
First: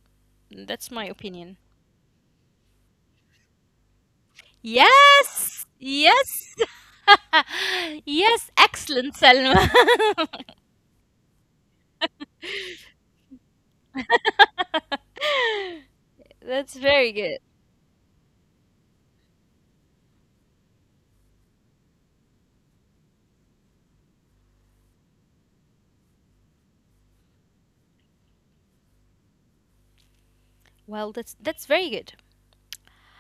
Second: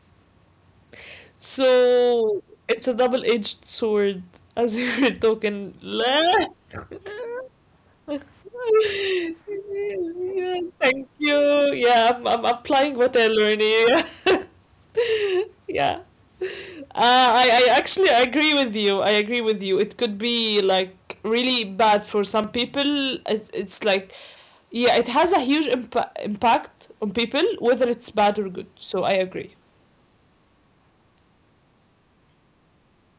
Speaker 1: That's my opinion.
Speaker 2: so it's a double-edged sword, as we were
Speaker 1: Yes,
Speaker 2: talking.
Speaker 1: yes, yes,
Speaker 2: Yeah,
Speaker 1: excellent, Selma.
Speaker 2: thank you. Yeah, I'm I'm applying what I learned here. Yeah.
Speaker 1: That's very
Speaker 2: Uh,
Speaker 1: good.
Speaker 2: I, I actually, I agree with you. I agree with you. It could be like really bad for some people. It's, it's like, yeah, it has a huge impa impact on people, whether it's bad or good. So I agree.
Speaker 1: Well, that's that's very good.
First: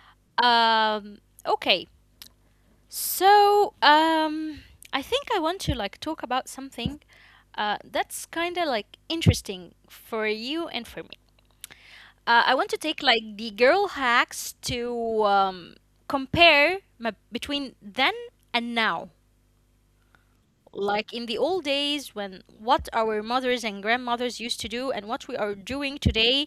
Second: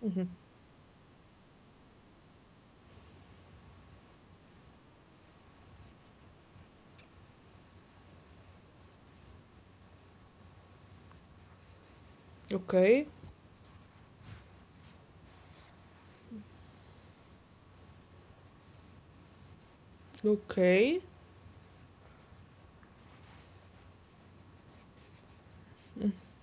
Speaker 2: Hmm.
Speaker 1: Um, okay. So, um, I think I want to like talk about something uh, that's kind of like interesting for you and for me. Uh, I want to take
Speaker 2: Okay.
Speaker 1: like the girl hacks to um, compare my, between then and now.
Speaker 2: Okay.
Speaker 1: Like in the old days, when what our mothers and grandmothers used to do and what we are doing today,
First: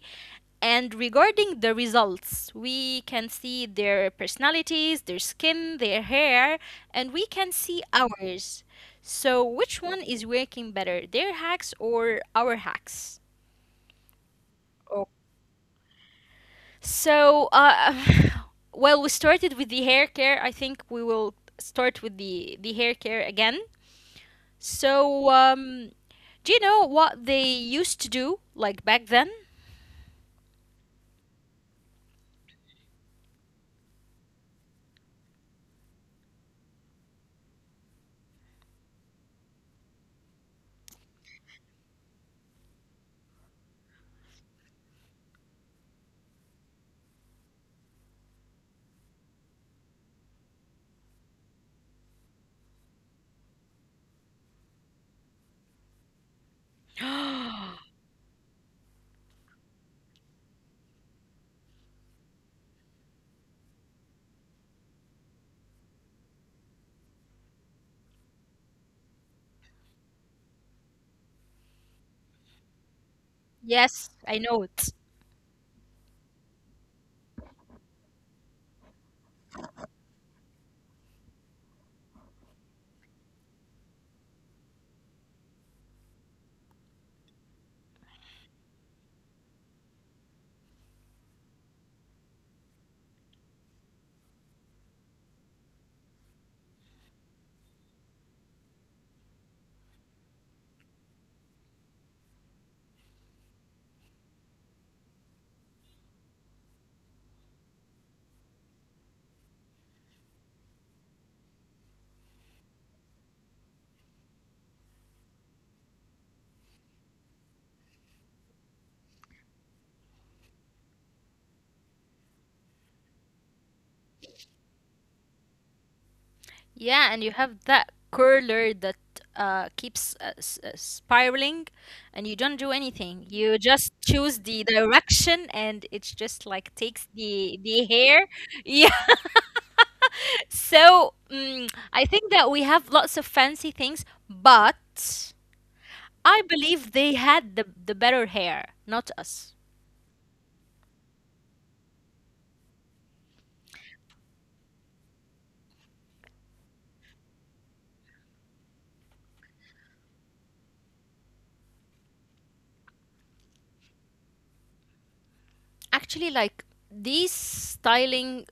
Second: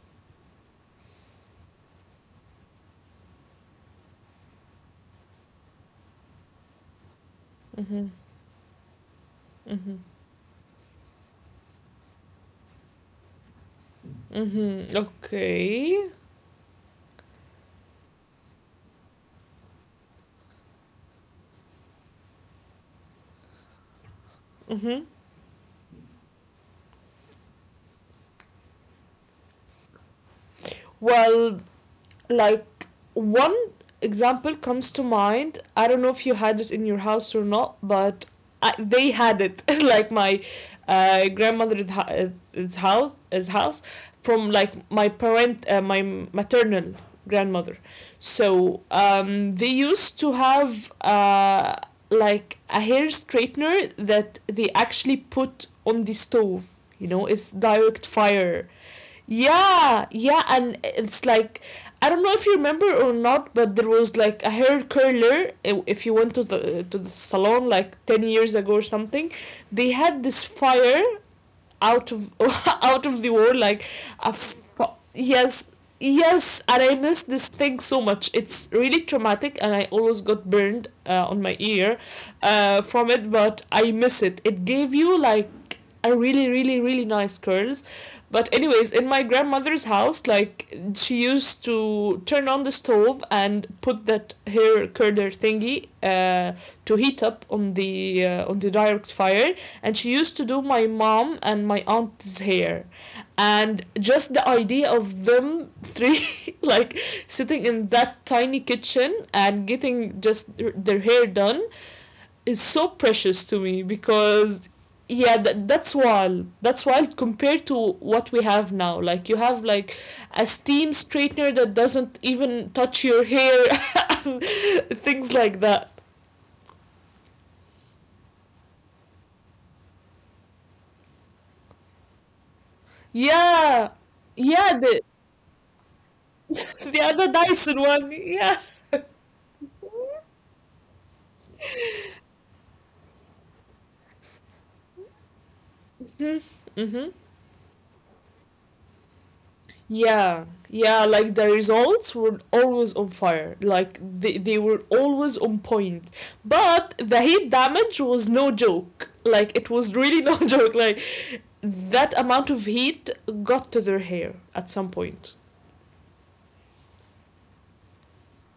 Speaker 1: and regarding the results, we can see their personalities, their skin, their hair, and we can see
Speaker 2: Mm-hmm.
Speaker 1: ours. So which one is working better, their hacks or our hacks?
Speaker 2: Mm-hmm.
Speaker 1: Oh.
Speaker 2: Okay.
Speaker 1: So uh, well, we started with the hair care. I think we will start with the the hair care again.
Speaker 2: Mm-hmm.
Speaker 1: So um do you know what they used to do like back then?
Speaker 2: Well, like, one example comes to mind. I don't know if you had it in your house or not, but I, they had it like my, uh, grandmother's house his house, from like my parent uh, my maternal grandmother. So um, they used to have, uh, like a hair straightener that they actually put on the stove, you know, it's direct fire. Yeah, yeah, and it's like, I don't know if you remember or not, but there was like a hair curler. i- If you went to the to the salon like ten years ago or something, they had this fire out of out of the world, like
Speaker 1: Yes,
Speaker 2: a,
Speaker 1: I know it.
Speaker 2: yes, yes. And I miss this thing so much. It's really traumatic, and I always got burned, uh, on my ear, uh, from it. But I miss it. It gave you like a really, really, really nice curls. But anyways, in my grandmother's house, like, she used to turn on the stove and put that hair curler thingy, uh, to heat up on the uh, on the direct fire. And she used to do my mom and my aunt's hair. And just the idea of them three like sitting in that tiny kitchen and getting just their their hair done is so precious to me. Because yeah, that, that's wild, that's wild compared to what we have now. Like, you have like a steam straightener that doesn't even touch your hair, and things like that.
Speaker 1: Yeah, and you have that curler that uh, keeps uh, s- uh, spiraling, and you don't do anything. You
Speaker 2: Yeah
Speaker 1: just choose the
Speaker 2: yeah the
Speaker 1: direction and it just like
Speaker 2: The
Speaker 1: takes
Speaker 2: other
Speaker 1: the
Speaker 2: Dyson
Speaker 1: the
Speaker 2: one,
Speaker 1: hair.
Speaker 2: yeah.
Speaker 1: Yeah. So, mm, I think that we have lots of fancy things, but I believe
Speaker 2: Hmm.
Speaker 1: they had the the better hair, not us.
Speaker 2: Yeah, yeah, like the results were always on fire. Like they, they were always on point. But the heat damage was no joke. Like, it was really no joke. Like that amount of heat got to their hair at some point.
Speaker 1: Actually, like these styling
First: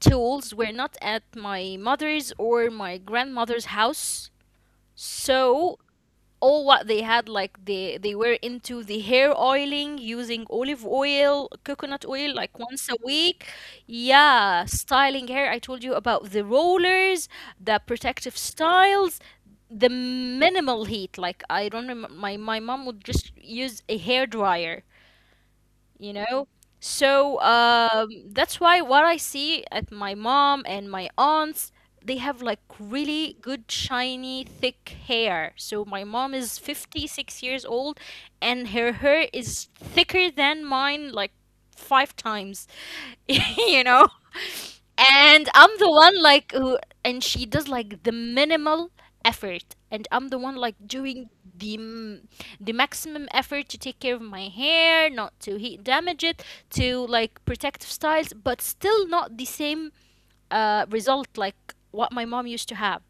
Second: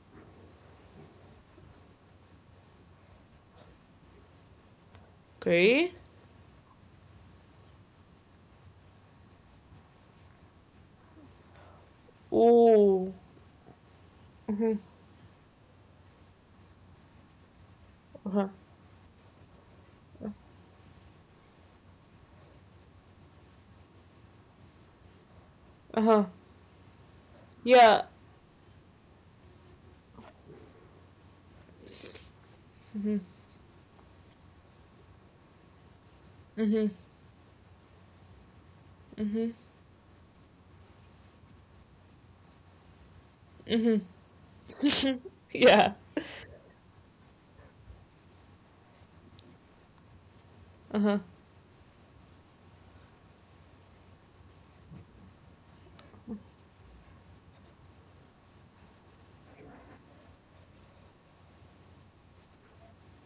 Speaker 1: tools were not at my mother's or my grandmother's house. So
Speaker 2: Okay?
Speaker 1: all what they had, like, they they were into the hair oiling, using olive oil, coconut oil like once a
Speaker 2: Oh.
Speaker 1: week. Yeah,
Speaker 2: Mm-hmm.
Speaker 1: styling hair. I told you about the rollers, the protective
Speaker 2: Uh-huh.
Speaker 1: styles, the minimal heat. Like I don't remember my my mom would just use a hair dryer, you
Speaker 2: Uh-huh.
Speaker 1: know? So
Speaker 2: Yeah.
Speaker 1: um, that's why what I see at my mom and my aunts, they have like
Speaker 2: Mm-hmm.
Speaker 1: really good, shiny, thick hair. So my mom is
Speaker 2: Mm-hmm.
Speaker 1: fifty-six years old and her hair
Speaker 2: Mm-hmm.
Speaker 1: is thicker than mine, like five times, you
Speaker 2: Mm-hmm.
Speaker 1: know? And I'm
Speaker 2: Yeah.
Speaker 1: the one like who, and she does like the minimal effort, and I'm the one like
Speaker 2: Uh-huh.
Speaker 1: doing the m- the maximum effort to take care of my hair, not to heat damage it, to like protective styles, but still not the same uh result like what my mom used to have.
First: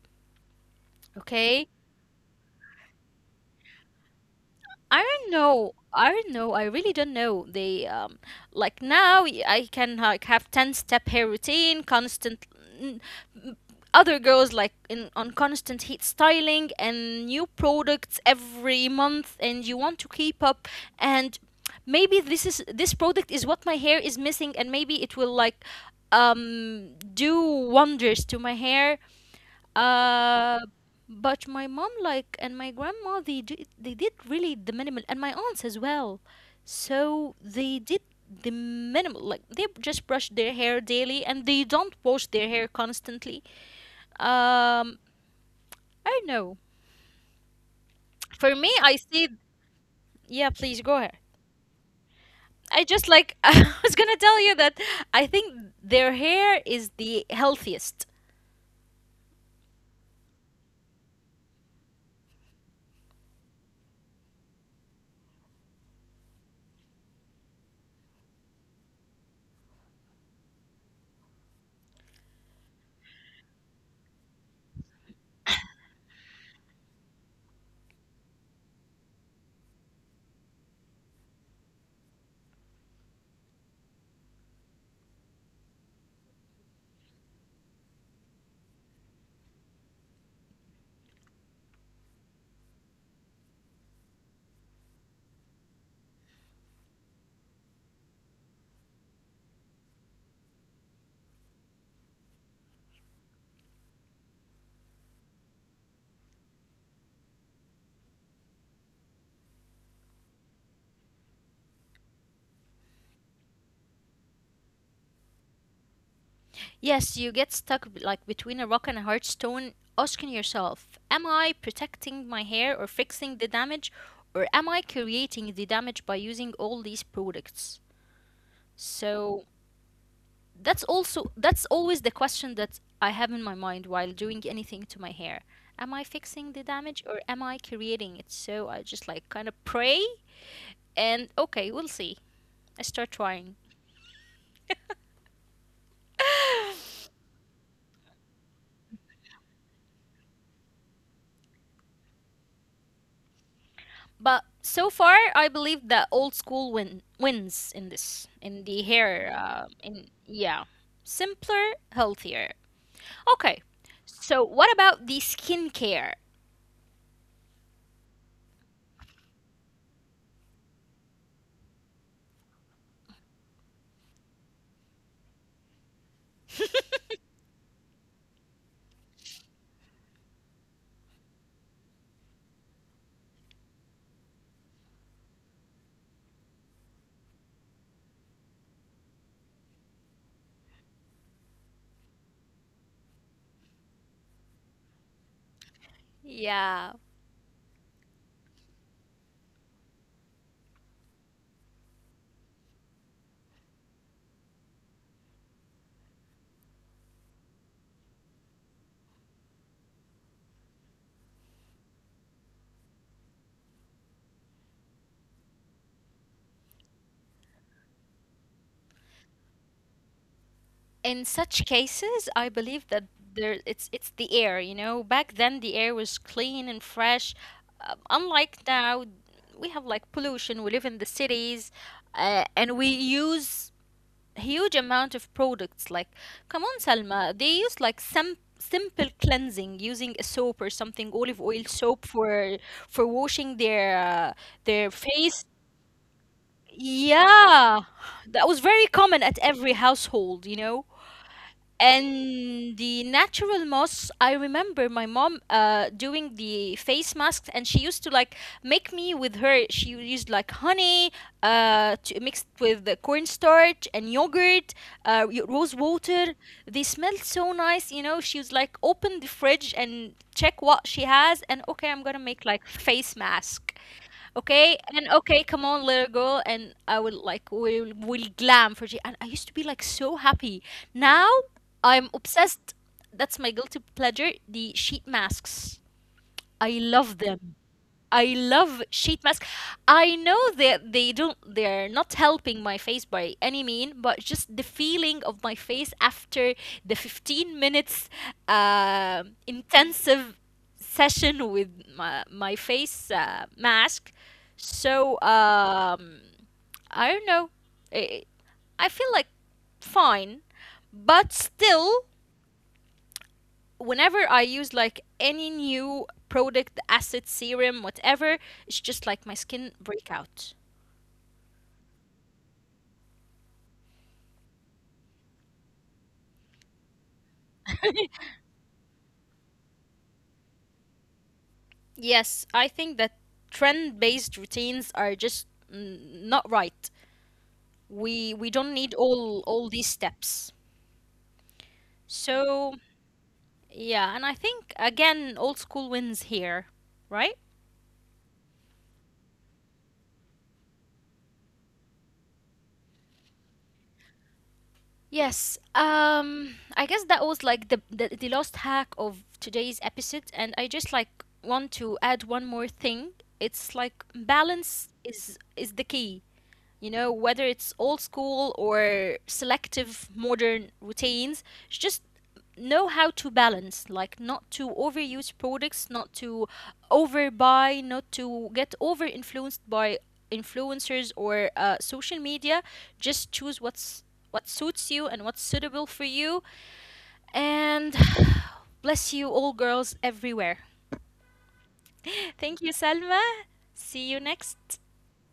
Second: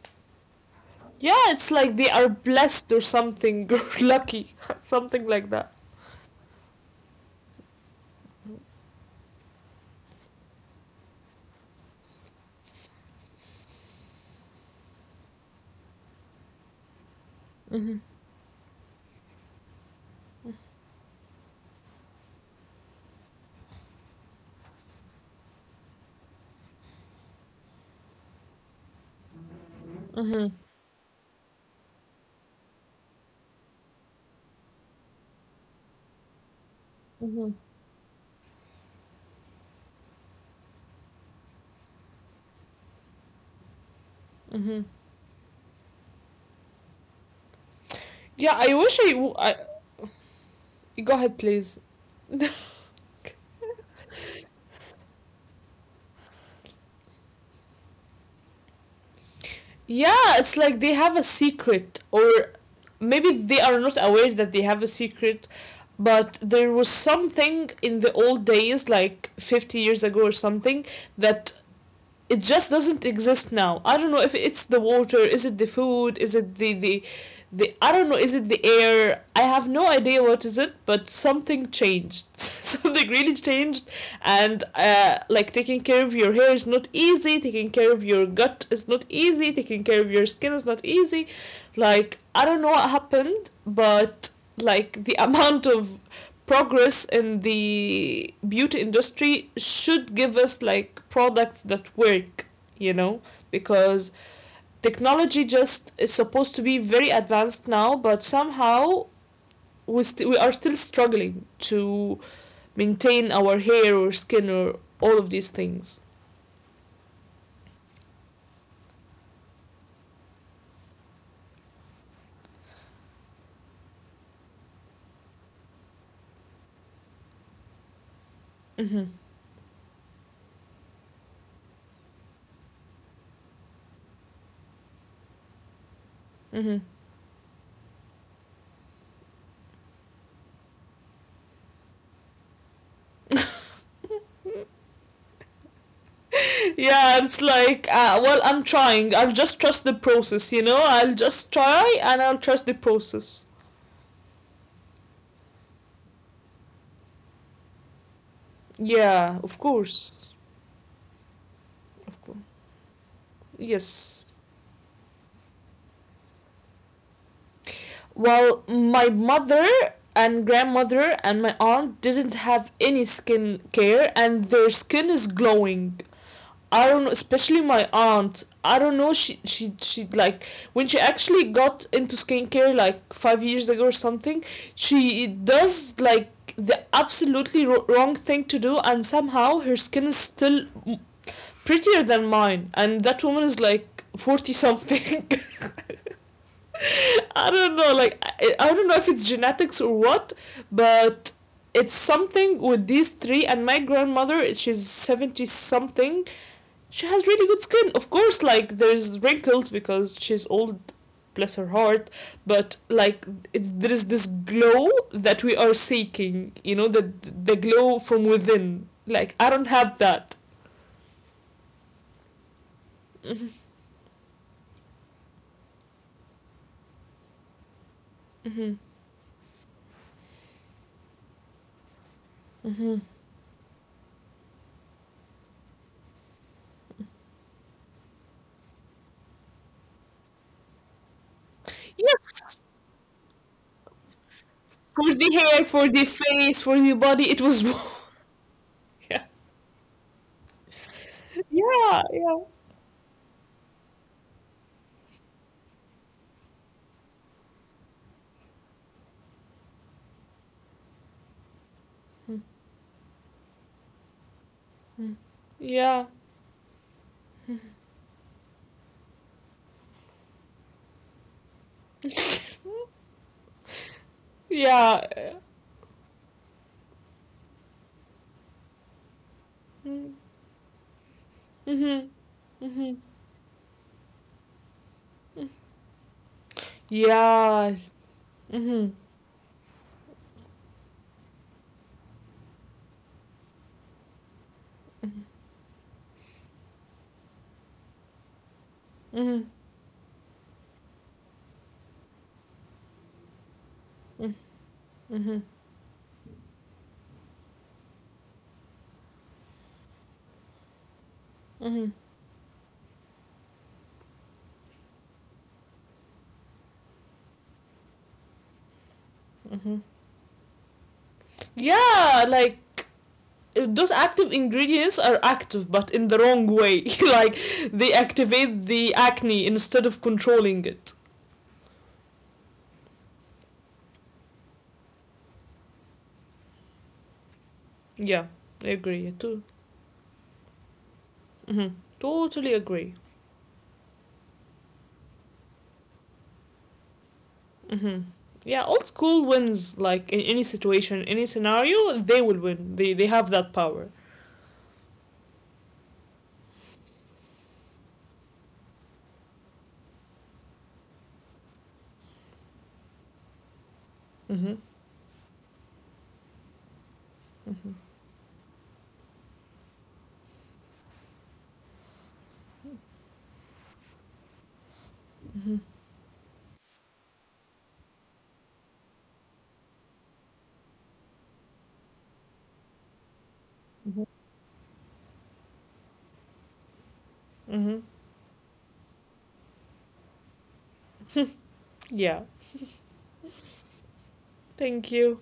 Speaker 2: Yeah,
Speaker 1: Okay.
Speaker 2: it's like they are blessed or something, or lucky,
Speaker 1: I
Speaker 2: something
Speaker 1: don't
Speaker 2: like that.
Speaker 1: know. I don't know. I really don't know. They um like now y- I can like have ten step hair routine, constant n- m- other girls like in on constant heat styling and new
Speaker 2: Mm-hmm.
Speaker 1: products every month and you want to keep up and maybe this is this product is what my hair is missing and maybe it will like um do wonders to my hair
Speaker 2: Mm-hmm.
Speaker 1: uh, but my mom like and my grandma they did they did really the minimal and my aunts as well. So
Speaker 2: Mhm.
Speaker 1: they did the minimal like they just brush their hair daily and they don't wash their hair constantly. Um, I don't know.
Speaker 2: Yeah,
Speaker 1: For me,
Speaker 2: I
Speaker 1: I
Speaker 2: wish I,
Speaker 1: see.
Speaker 2: w- I-
Speaker 1: Yeah, please go
Speaker 2: Go
Speaker 1: ahead.
Speaker 2: ahead, please.
Speaker 1: I just like I was gonna tell you that I think their hair is the healthiest.
Speaker 2: Yeah, it's like they have a secret, or maybe they are not aware that they have a secret. But there was something in the old days, like fifty years ago or something, that it just doesn't exist now. I don't know if it's the water, is it the food, is it the the, the I don't know, is it the air? I have no idea what is it, but something changed. Something really changed. And uh, like, taking care of your hair is not easy. Taking care of your gut is not easy. Taking care of your skin is not easy. Like, I don't know what happened, but like the amount of progress in the beauty industry should give us like products that work, you know. Because technology just is supposed to be very advanced now, but somehow we, st- we are still struggling to maintain our hair or skin or all of these things.
Speaker 1: Yes, you get stuck b- like between a rock and a hard stone, asking yourself, am I protecting my hair or fixing the damage, or am I creating the damage by using all these products?
Speaker 2: Hmm.
Speaker 1: So that's also that's always the question that I have in my mind while doing anything to my hair. Am I fixing the
Speaker 2: Hmm.
Speaker 1: damage or am I creating it? So I just like kind of pray and okay, we'll see. I start trying.
Speaker 2: Yeah, it's like, uh, well, I'm trying. I'll just trust the process, you know? I'll just try, and I'll trust the process.
Speaker 1: But so far, I believe the old school win wins in this in the hair.
Speaker 2: Yeah, of
Speaker 1: Uh, in
Speaker 2: course.
Speaker 1: yeah, simpler,
Speaker 2: Of course.
Speaker 1: healthier. Okay,
Speaker 2: Yes.
Speaker 1: so what about the skincare?
Speaker 2: Well, my mother and grandmother and my aunt didn't have any skin care, and their skin is glowing. I don't know, especially my aunt. I don't know, she she she like, when she actually got into skincare like five years ago or something, she does like the absolutely ro- wrong thing to do, and somehow her skin is still prettier than mine, and that woman is like forty something.
Speaker 1: Yeah,
Speaker 2: I don't know, like I, I don't know if it's genetics or what, but it's something with these three. And my grandmother, she's seventy something. She has really good skin, of course. Like, there's wrinkles because she's old, bless her heart. But like, it's, there is this glow that we are seeking, you know, the the glow from within. Like, I don't have that.
Speaker 1: in such cases, I believe that there it's it's the air. You know, back then the air was clean and fresh. Um, unlike now, we have like pollution. We live in the cities, uh, and we use huge amount of products like come on Salma they use like some simple cleansing using a soap or something olive oil soap
Speaker 2: Yes,
Speaker 1: for for washing their uh,
Speaker 2: for
Speaker 1: their
Speaker 2: the hair,
Speaker 1: face
Speaker 2: for the face, for the body. It was,
Speaker 1: yeah that was very
Speaker 2: yeah,
Speaker 1: common at every household you know
Speaker 2: yeah, yeah.
Speaker 1: and the natural moss I remember my mom uh, doing the face masks and she used to like make me with her she used like honey uh, to, mixed with the cornstarch and yogurt
Speaker 2: Mm.
Speaker 1: uh, y- rose
Speaker 2: Yeah.
Speaker 1: water they smelled so nice you know she was like open the fridge and check what she has and okay I'm gonna make like face mask. Okay,
Speaker 2: Yeah.
Speaker 1: and okay, come on, little girl, and I would like will will glam for G. And I used to be like
Speaker 2: Mm.
Speaker 1: so happy. Now
Speaker 2: Mhm.
Speaker 1: I'm obsessed.
Speaker 2: Mhm.
Speaker 1: That's my guilty pleasure. The sheet masks. I love them.
Speaker 2: Yeah.
Speaker 1: I love
Speaker 2: Mhm.
Speaker 1: sheet mask. I know that they don't they're not helping my face by any mean, but just the
Speaker 2: Mhm.
Speaker 1: feeling of my face after the fifteen minutes uh,
Speaker 2: Mhm.
Speaker 1: intensive session with my, my face uh, mask. So
Speaker 2: Mhm.
Speaker 1: um, I don't know. I, I feel like fine, but
Speaker 2: Mhm.
Speaker 1: still whenever I use like any new product, acid, serum, whatever, it's just like my skin
Speaker 2: Mhm.
Speaker 1: breakout.
Speaker 2: Yeah, like those active ingredients are active, but in the wrong way. Like, they activate the acne instead of controlling it.
Speaker 1: Yes, I think that trend-based routines are just mm, not right. We
Speaker 2: Yeah,
Speaker 1: we don't
Speaker 2: I
Speaker 1: need
Speaker 2: agree. Yeah,
Speaker 1: all
Speaker 2: too.
Speaker 1: all these steps.
Speaker 2: Mhm. Totally
Speaker 1: So,
Speaker 2: agree.
Speaker 1: yeah, and I think again old school wins here, right?
Speaker 2: Mhm. Yeah, old school wins like in any situation, any scenario, they will win. They they have that power.
Speaker 1: Yes. Um I guess that was like the, the the last hack of today's episode and I just like want to add one more thing. It's like
Speaker 2: Mhm.
Speaker 1: balance is is the key. You know, whether it's
Speaker 2: Mhm.
Speaker 1: old school or selective modern routines, it's just know how to balance like not to overuse
Speaker 2: Mm-hmm.
Speaker 1: products not to overbuy not to get over influenced by influencers or uh, social media just choose what's what suits you and what's suitable for you
Speaker 2: Mm-hmm.
Speaker 1: and bless you all girls everywhere
Speaker 2: Yeah.
Speaker 1: thank you Salma, see you next
Speaker 2: Thank you.